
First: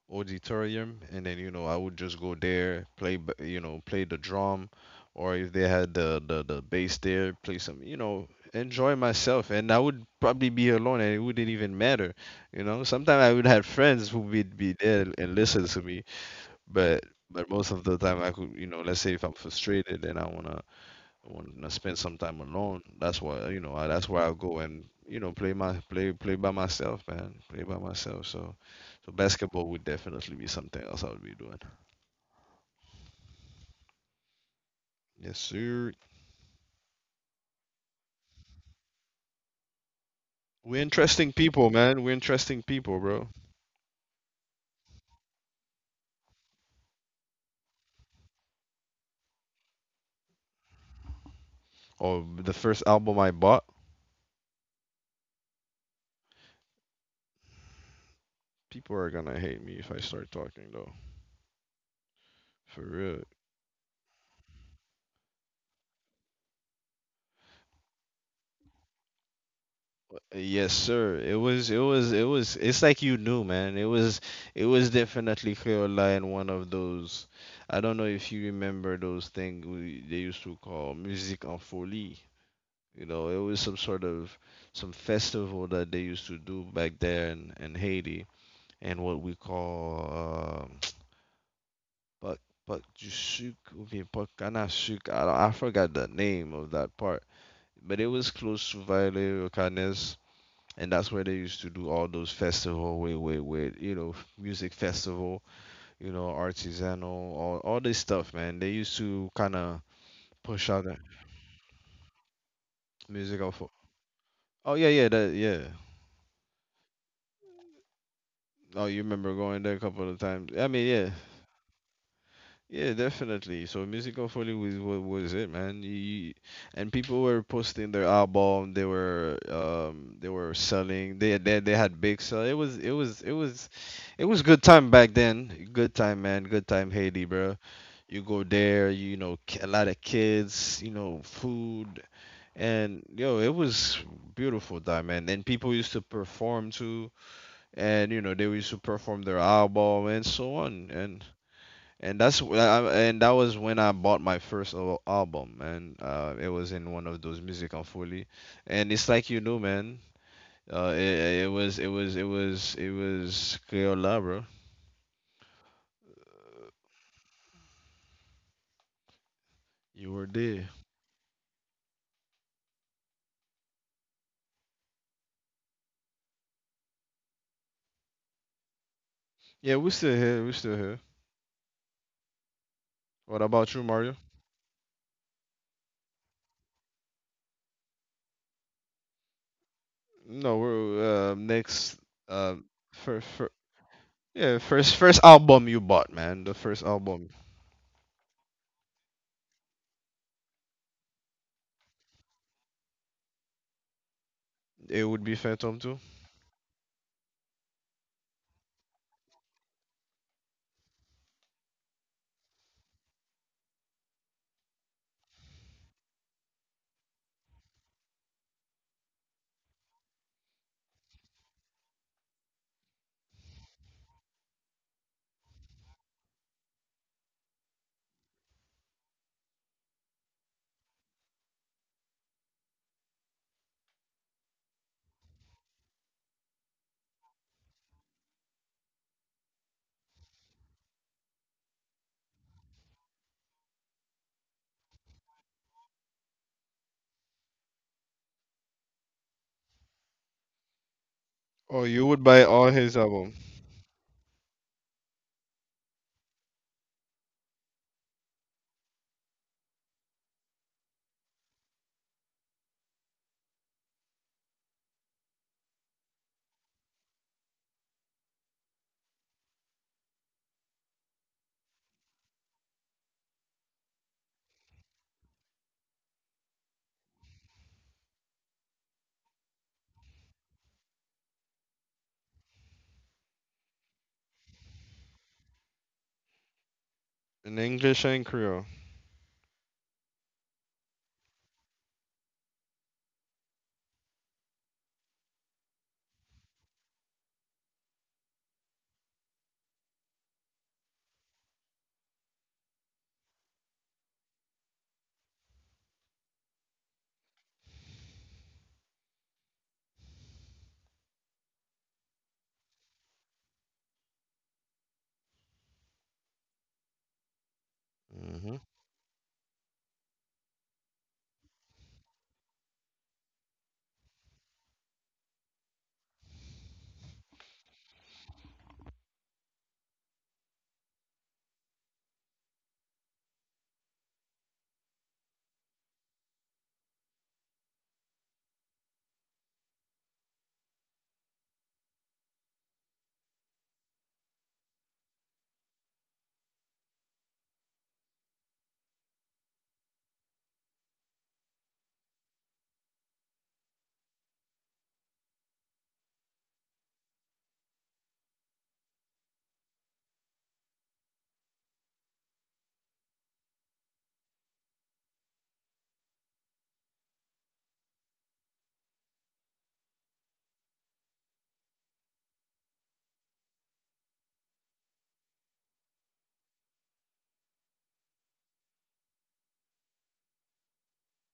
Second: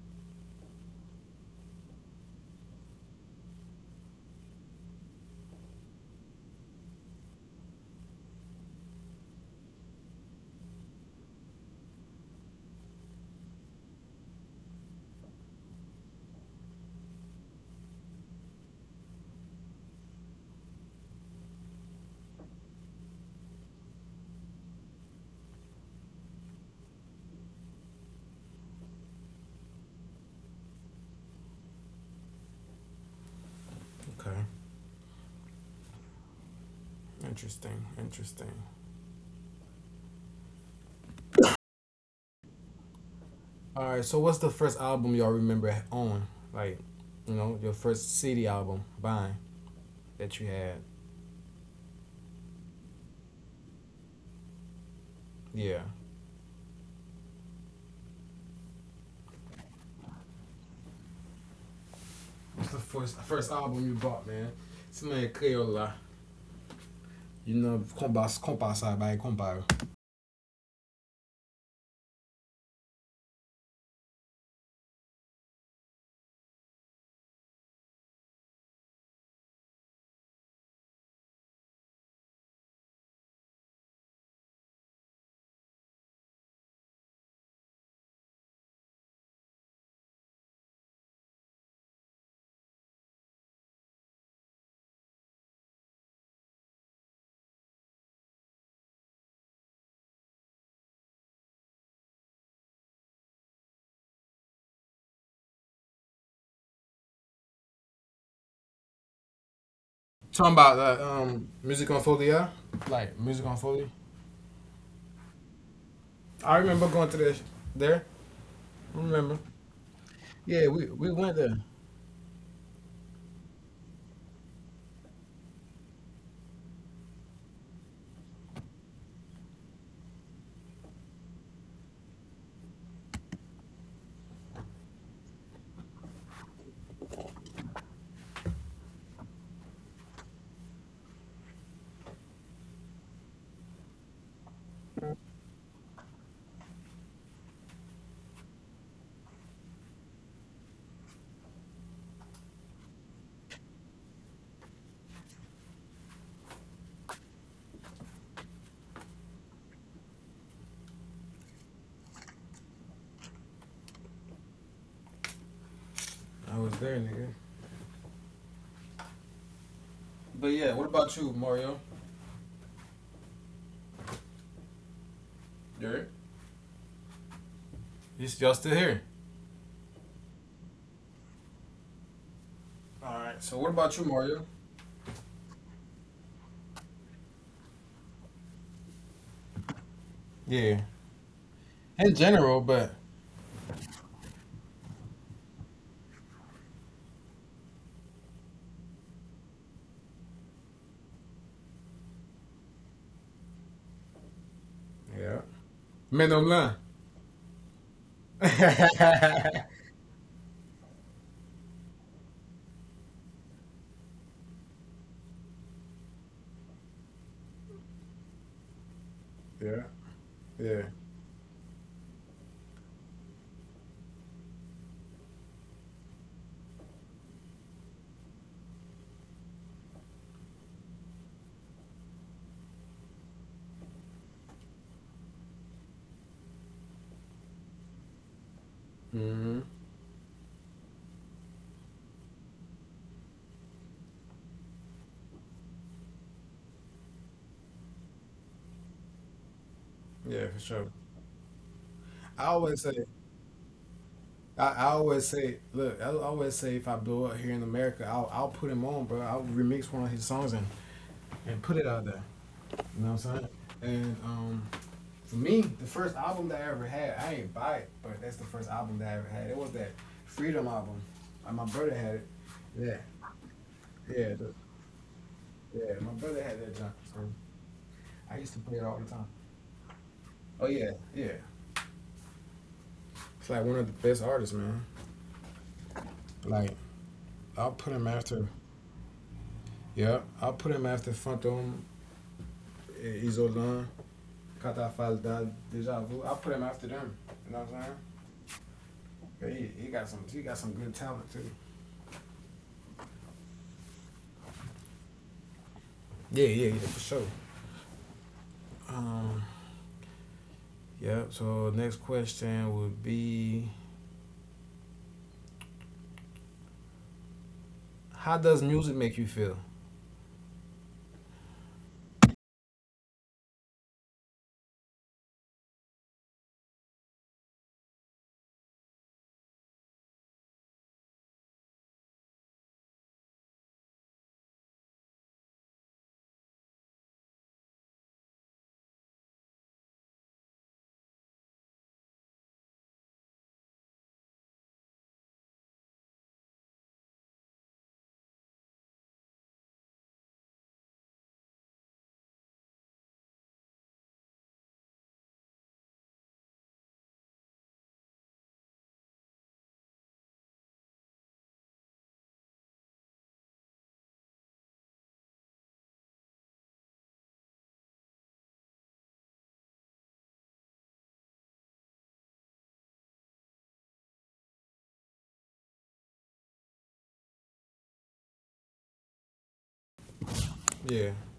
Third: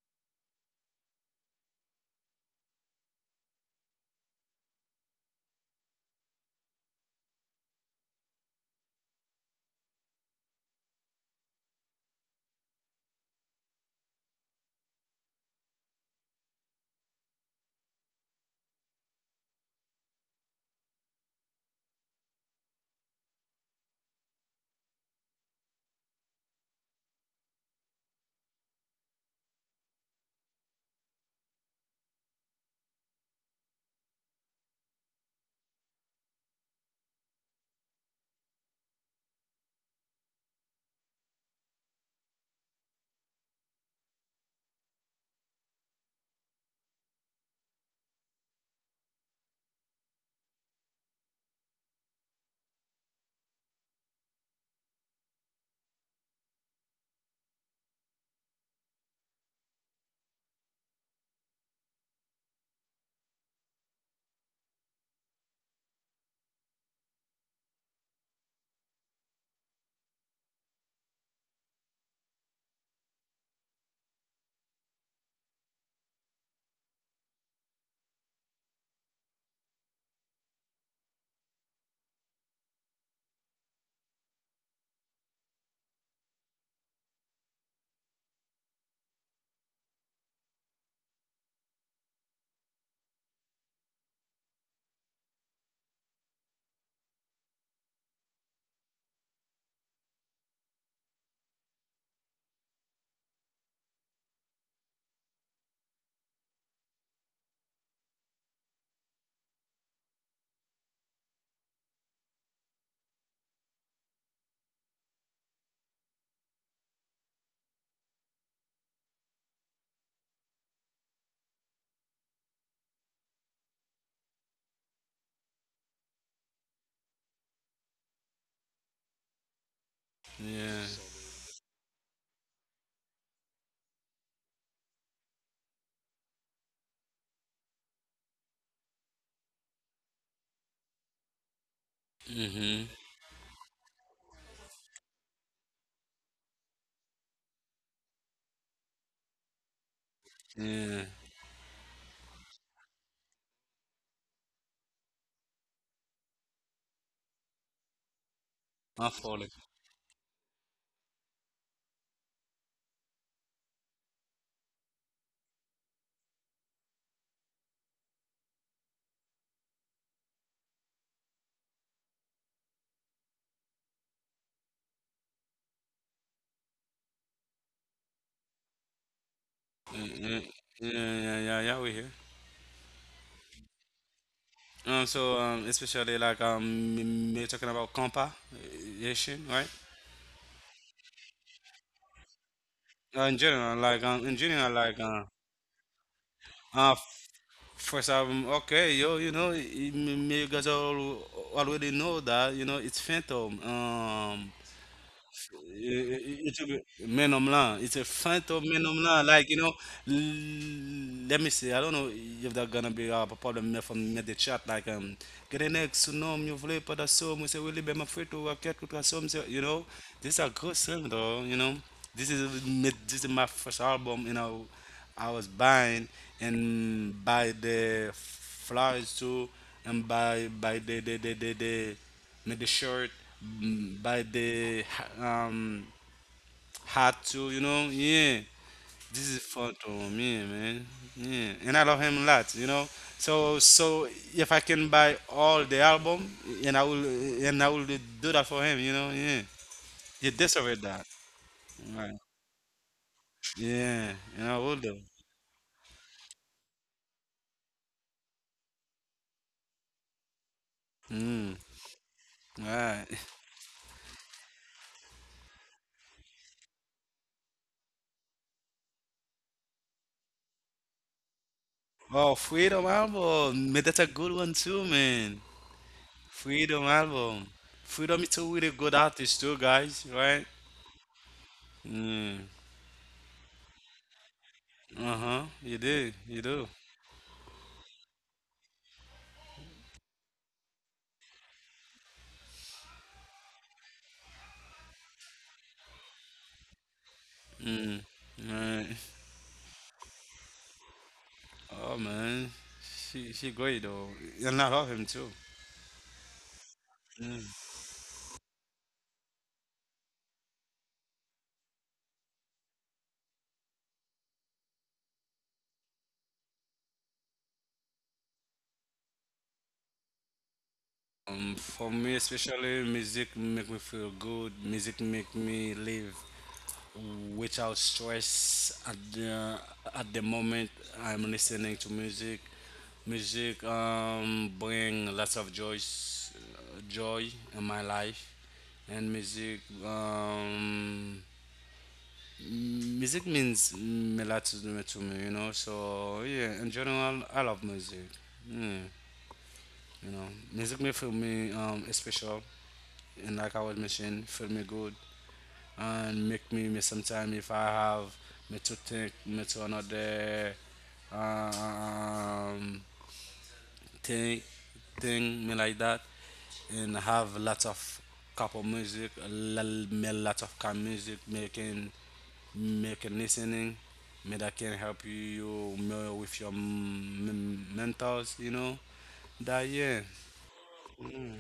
auditorium and then you know I would just go there you know play the drum or if they had the bass there play some you know enjoy myself and I would probably be alone and it wouldn't even matter you know sometimes I would have friends who would be there and listen to me but but most of the time I could you know let's say if I'm frustrated and I wanna I want to spend some time alone. That's why you know. That's where I go and you know play by myself, man. Play by myself. So, so basketball would definitely be something else I would be doing.
okay.
Yes, sir.
Interesting, interesting.
We're interesting people, man. We're interesting people, bro.
All right, so what's the first album y'all remember on? Like, you know, your first CD album buying that you had.
Oh, the first album I bought.
Yeah.
People are gonna hate me if I start talking though.
What's the
For real.
first album you bought, man? It's my Crayola. You know, compasa by comparo.
Yes, sir. It's like you knew, man. It was definitely Caroline, one of those. I don't know if you remember those things we, they used to call music en folie. You know, it was some sort of some festival that they used to do back there in Haiti and what we call um (tsk) Puck Puck du sucre ou bien Puck à la I, don't- I forgot the name of that part, but it was close to Violet or Canes and that's where they used to do all those festival with you know music festival you know artisanal all this stuff man they used to kind of
Talking
push
about
out the
music on folia, like
music
music on
off of-
folia.
oh yeah yeah that yeah
I remember going to this there.
oh
I
you remember
remember.
going there a couple of times
Yeah,
I mean
we
yeah
went there.
yeah, definitely. So Musical Folly was what was it, man? You, and people were posting their album. They were
Yeah.
selling. They had big sell. It was good time back then. Good time, man. Good time, Haiti, bro. You go there, you know, a lot of kids, you know, food,
Mm-hmm.
and yo, it was beautiful time, man. And people used to perform too, and you know, they used to perform their album and so on.
Yeah.
And that was when I bought my first album, man. It was in one of those musical fully, and
I
it's like you
follow.
know, man. It was Crayola, bro.
I was there, nigga.
You were
But yeah,
there.
what about you, Mario? There. You s- y'all still here?
Yeah, we're
Yeah,
still
yeah,
here. We're still here.
yeah, yeah, yeah, we here.
All right.
What
So what
about you,
about you,
Mario?
Mario?
So, especially, like, we're talking about comparison, right?
No,
Yeah.
we're next.
In general,
Uh,
but
first, fir
In
Yeah,
general, like,
first first album you bought, man. The first
uh,
album.
first album, okay, yo, you know, you guys all already know that, you know, it's Phantom.
It would be
yeah.
Phantom 2.
Men don't
It's a
(laughs)
man on land. It's a fight of men on land. Like, you
yeah.
know, let me see. I don't know if they're gonna be, a problem from the chat. Like, Grenex, an ex, no, you voulez pas d'assaut, monsieur Willie, ben ma frère, tu as quelque chose, monsieur. You know, this is a good
Yeah.
song though. You know, this is this is my first album. You know, I was buying and by the flowers too, and by the made the shirt, buy the hat too, you know. Yeah, this is
Hmm.
fun to me, man. Yeah, and I love him a lot, you know. So if I can buy all the album, and I will and I will do that for him, you know. Yeah, you
Yeah, for
deserve
sure.
that.
Oh, you
Right.
would buy
I
all
always say,
his album
Yeah, and I will
I
do.
always say, look, I always say, if I blow up here in America, I'll put him on, bro. I'll remix one of his songs
Mm,
and put it out there.
right.
You know what
(laughs)
I'm saying? And for me, the first album that I ever had, I ain't buy it, but that's the first album that I ever had. It was that Freedom album. My brother had it.
Oh, Freedom
Yeah,
album, man, that's a good
yeah.
one too, man.
Yeah, my brother had that
Freedom
junk. So
album. Freedom is
I
a
used to
really
play it
good
all the time.
artist too, guys, right?
Oh yeah, yeah.
Mm.
It's like one of the best artists, man.
Uh-huh. You do. You do.
Like
in
I'll put
English
him
and
after.
Creole.
Yeah, I'll put him after Phantom, eh, Isolan, Kata Deja Vu. I'll put him after them. You know what I'm
Mm.
saying?
Right.
But He got some good talent too.
Oh man. She great though. And I love him too.
Yeah, yeah, yeah, for sure.
Mm.
Um, yeah. So next question would be, how does music make you feel?
For me, especially, music make me feel good. Music make me live without stress at the moment I'm listening to music. Music bring lots of joy in my life, and music music means, a lot to me, you know. So yeah, in general, I love music. Yeah, you know, music may feel me special, and like I was mentioning, feel me good, and make me sometimes, if I have me to think me to another um thing thing me like that, and have lots of couple music, me lots of kind music making make a listening. May that can help you more with your mentors, you know. That yeah.
Yeah,
Mm.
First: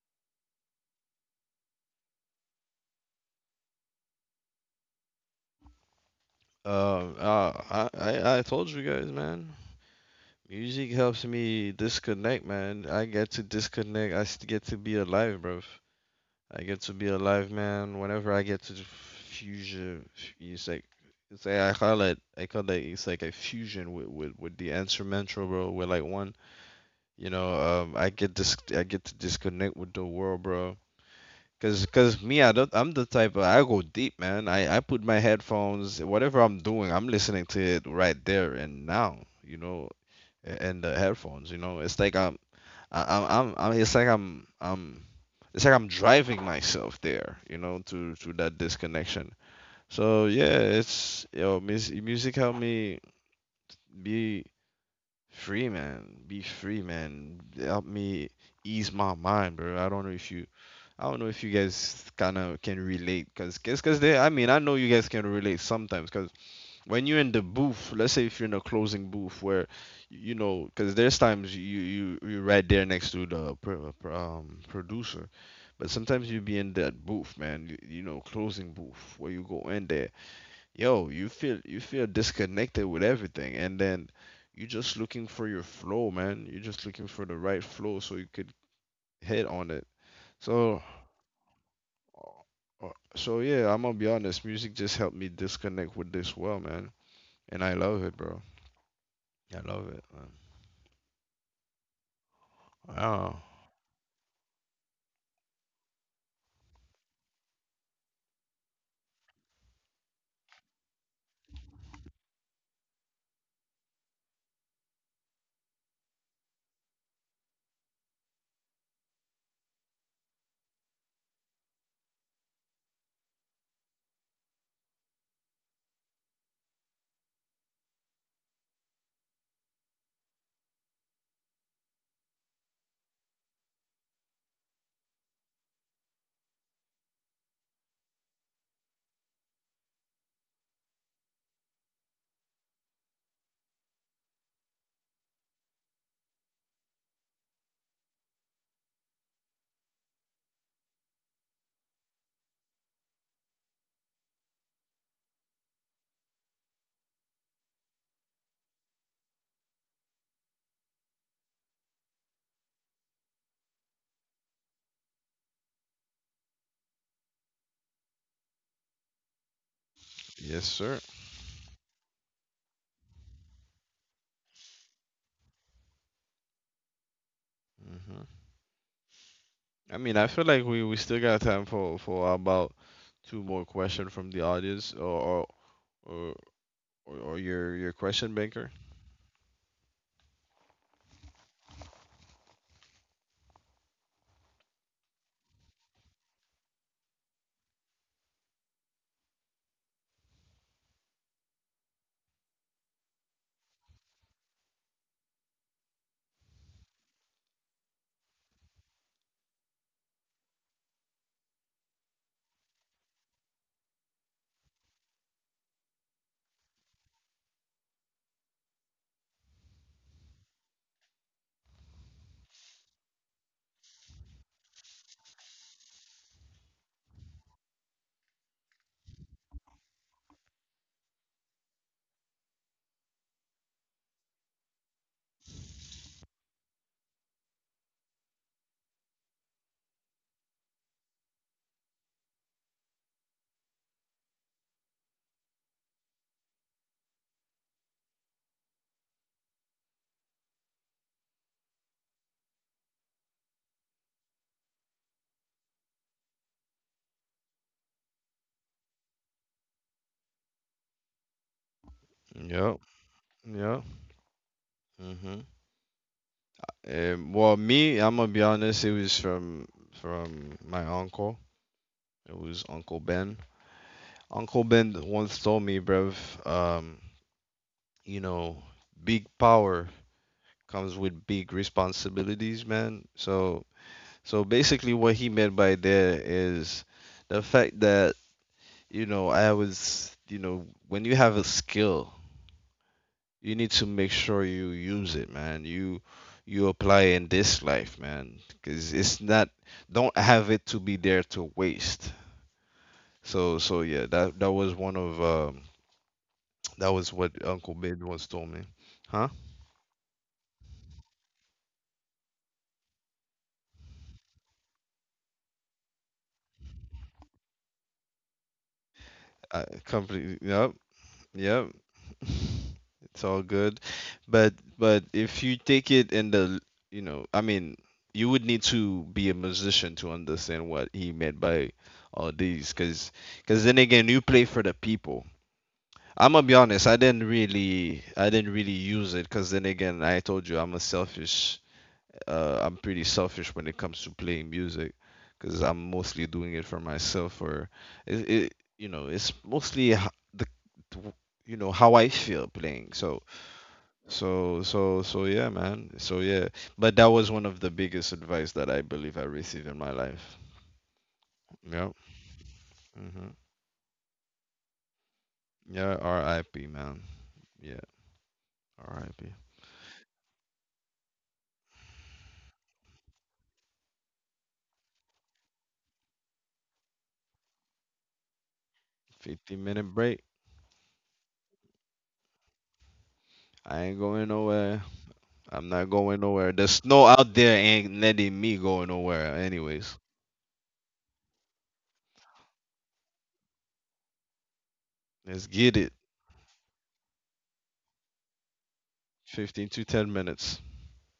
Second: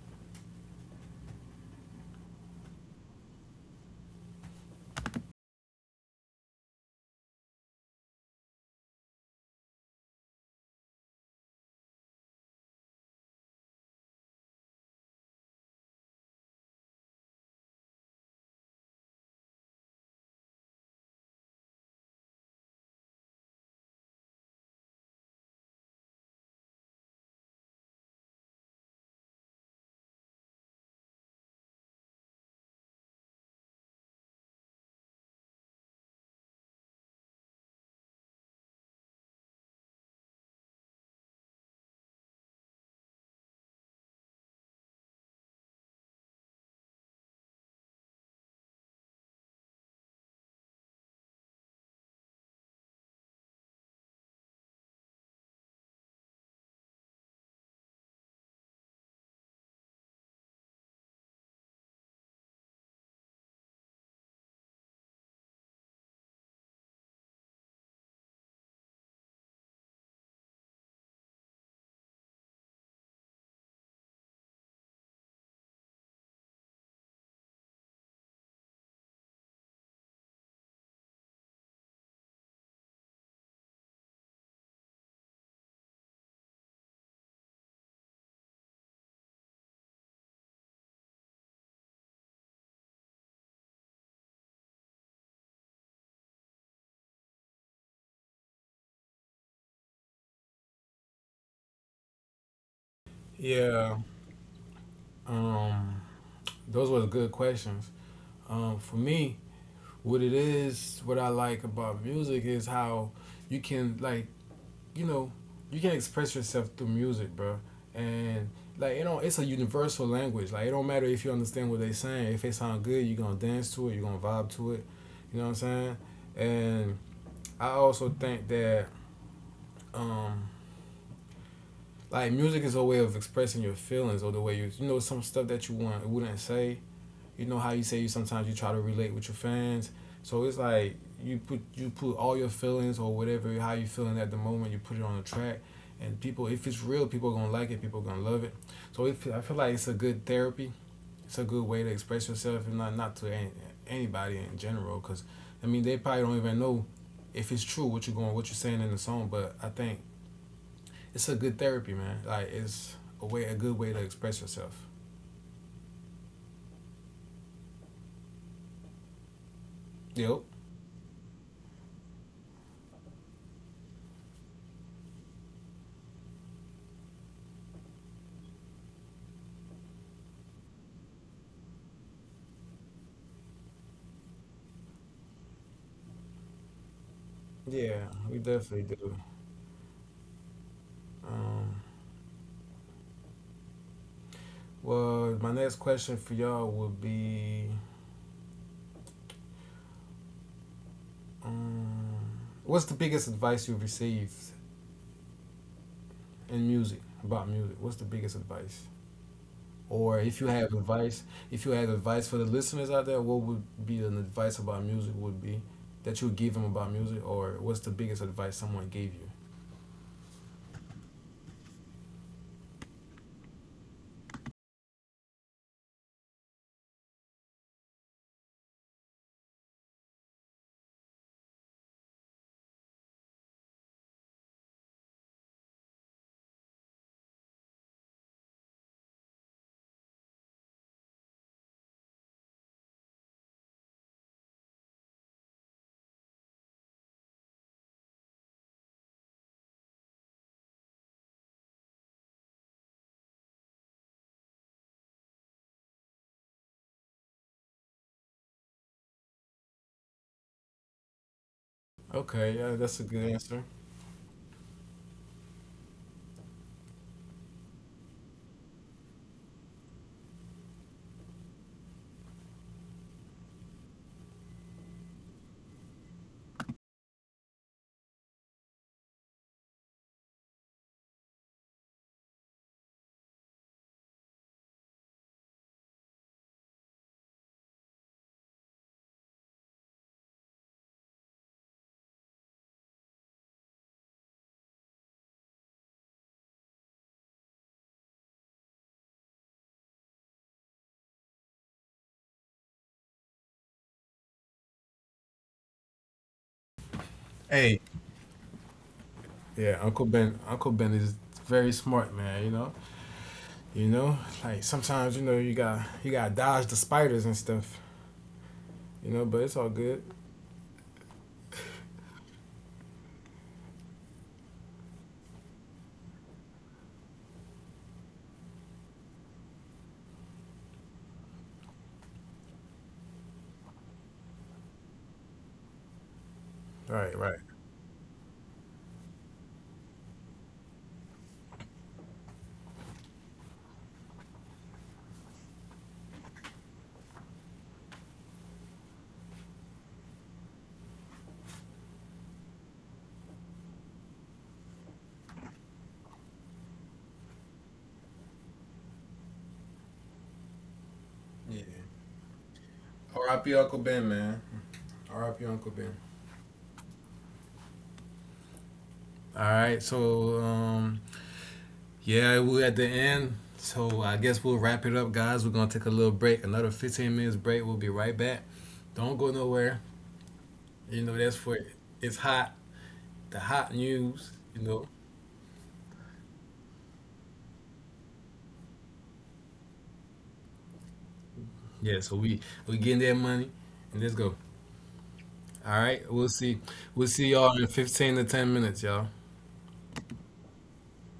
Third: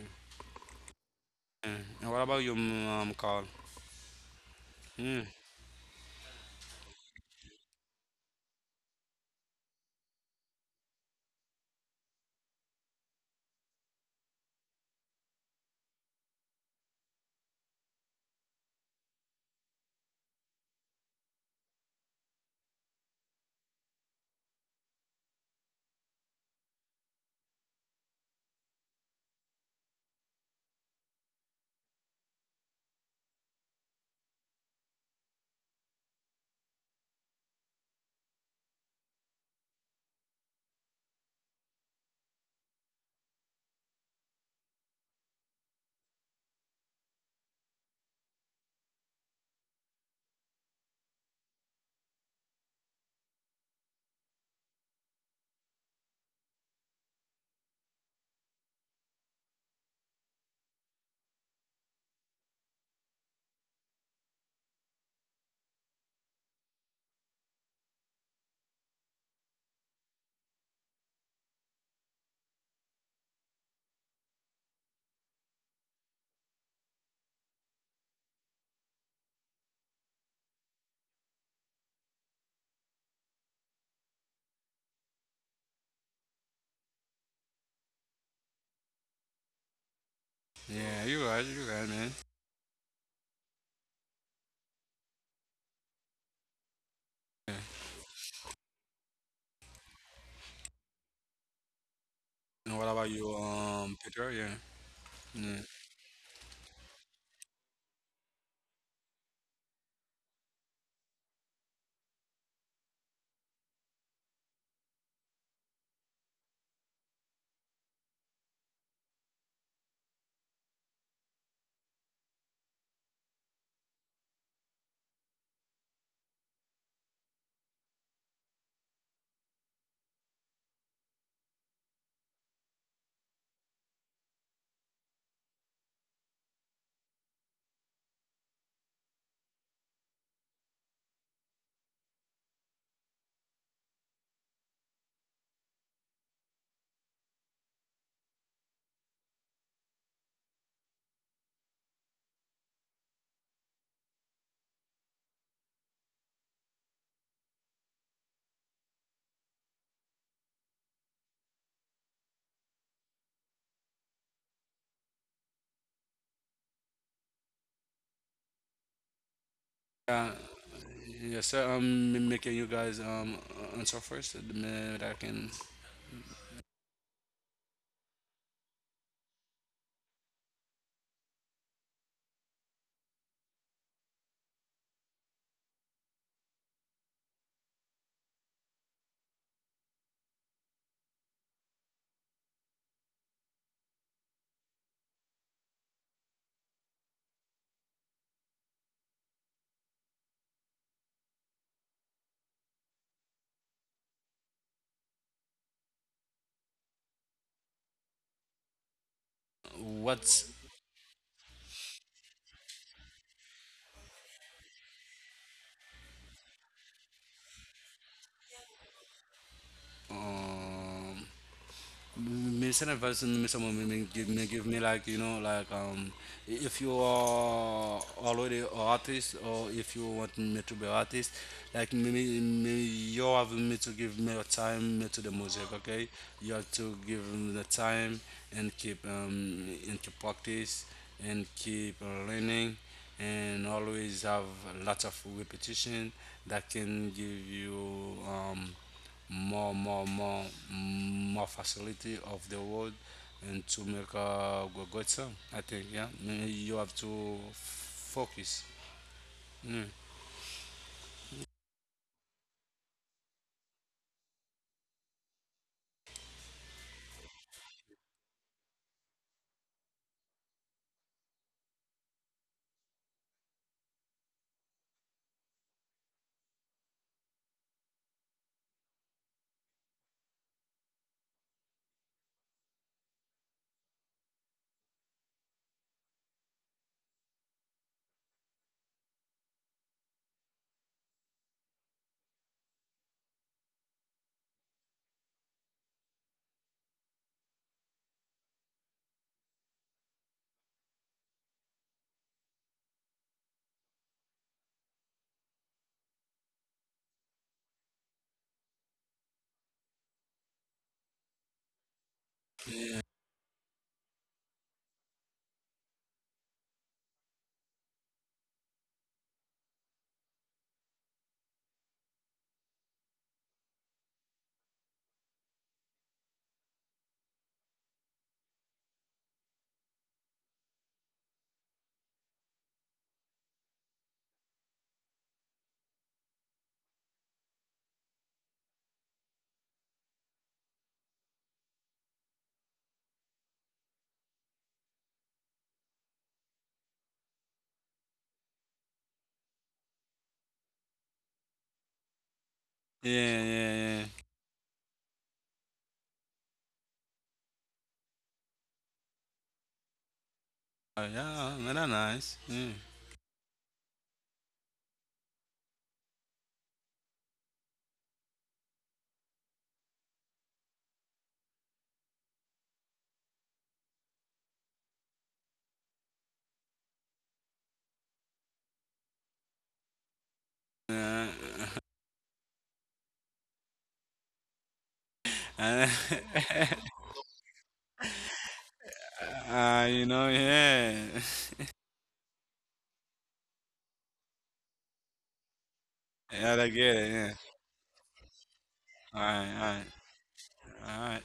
Yeah. And what about you, Carl? Mm.
I told you guys, man. Music helps me disconnect, man. I get to disconnect. Get to be alive, bro. I get to be alive, man. Whenever I get to fusion, it's like I call it. I call it. It's like a fusion with the instrumental, bro. With like one, you know. I get to disconnect with the world, bro. Cause, cause Me, I don't, I'm the type of, I go deep, man. I put my headphones, whatever I'm doing, I'm listening to it right there and now, you know, and the headphones, you know, it's like I'm, I- I'm, it's like I'm, it's like I'm driving myself there, you know, to that disconnection. So yeah, music helped me be free, man. Be free, man. Help me ease my mind, bro. I don't know if you guys kind of can relate, cause, cause cause they. I mean, I know you guys can relate sometimes, cause when you're in the booth, let's say if you're in a closing booth where, you know, cause there's times you're right there next to the producer, but sometimes you be in that booth, man. You know, closing booth where you go in there, yo, you feel disconnected with everything, and then you're just looking for your flow, man. You're just looking for the right flow so you could hit on it. So,
Yeah, you right, man.
uh, so yeah, I'm gonna be honest. Music just helped me disconnect with this world, man,
Yeah.
and I love it, bro. I love it, man.
And what about you,
Wow.
yeah.
Peter? Yeah. Yeah.
Um, those were good questions. For me, what I like about music is how you can like, you know, you can express yourself through music, bro. And like you know, it's a universal language. Like it don't matter if you understand what they saying. If it sound good, you gonna dance to it. You gonna vibe to it. You know what I'm saying? And I also think that um, like music is a way of expressing your feelings or the way you you know some stuff that you want wouldn't say, you know how you say you sometimes you try to relate with your fans. So it's like you put all your feelings or whatever how you feeling at the moment. You put it on the track, and people, if it's real, people are gonna like it. People are gonna love it. So if, I feel like it's a good therapy. It's a good way to express yourself and not anybody in general. Cause I mean they probably don't even know if it's true what you're going what you're saying in the song. But I think it's a good therapy, man. Like it's a way a good way to express yourself.
Yeah,
Yep.
Yes, sir.
yes, sir. I'm making you guys answer first. Me. That I can.
Hmm. I mean, I feel like we still got time for about two more questions from the audience, or, or your
Yeah,
question
we
banker.
definitely do. Um, Well, my next question for y'all would be, um, what's the biggest advice you've received in music about music? What's the biggest advice? Or if
What's
you have advice, if you had advice for the listeners out there, what would be an advice about music would be that you would give them about music, or what's the biggest advice someone gave you?
um me send a person me someone me give me like, you know, like, if you are already a artist, or if you want me to be artist, like me you have me to give me a time me to the music. Okay, you have to give me the time, and keep practice, and keep learning, and always have lots of repetition that can give you more more more more facility of the world, and to make a good song. I think, yeah. You have to focus. Mm.
Okay, yeah,
Yep.
that's a good answer.
Yep. Mm-hmm. Well, me, I'm gonna be honest. It was from my uncle. It was Uncle Ben. Uncle Ben once told me, bruv, um, you know, big power comes with big responsibilities, man. So, so basically, what he meant by there is the fact that, you know, I was, you know, when you have a skill you need to make sure you use it, man. You apply in this life, man, because it's not, don't have it to be there to waste. So so yeah, that was one of, that was what
Hey,
Uncle Ben once told me, huh?
Yeah, Uncle Ben. Uncle Ben is very smart, man. You know, like sometimes you know you got to dodge the spiders and stuff. You know, but it's all
I
good.
completely, yep, yep. It's all good, but but if you take it in the, you know, I mean, you would need to be a musician to understand what he meant by all these, because then again you play for the people. I'm gonna be honest.
Right, right.
I didn't really use it because then again, I told you I'm a selfish. I'm pretty selfish when it comes to playing music because I'm mostly doing it for myself. Or it, you know, it's mostly w- you know, how I feel playing.
Yeah, yeah, yeah.
So yeah, man. So yeah. But that was one of the biggest advice that I believe I received in my life.
Oh, yeah,
Yeah.
man,
Yeah.
nice. Mm.
Hmm.
R.I.P. Uncle Ben, man. R.I.P. Uncle Ben.
Yeah. R.I.P., man. Yeah. R.I.P.
All right, so yeah, we're at the end. So I guess we'll wrap it up, guys. We're gonna take a little break, another 15 minutes break. We'll be right back. Don't go
15
nowhere.
minute break.
You know
Yeah.
that's for
(laughs)
it's hot, the hot
I ain't going
news. You
nowhere.
know.
I'm
Uh,
not going nowhere. The
(laughs)
snow out there ain't letting me go nowhere anyways.
you know, yeah. (laughs)
Yeah. So we getting that money, and let's go.
Let's get
All
it.
right. We'll
Yeah,
see.
I get it.
We'll
Yeah.
see y'all in 15 to 10 minutes, y'all.
All right, all
15
right,
to 10 minutes.
all right.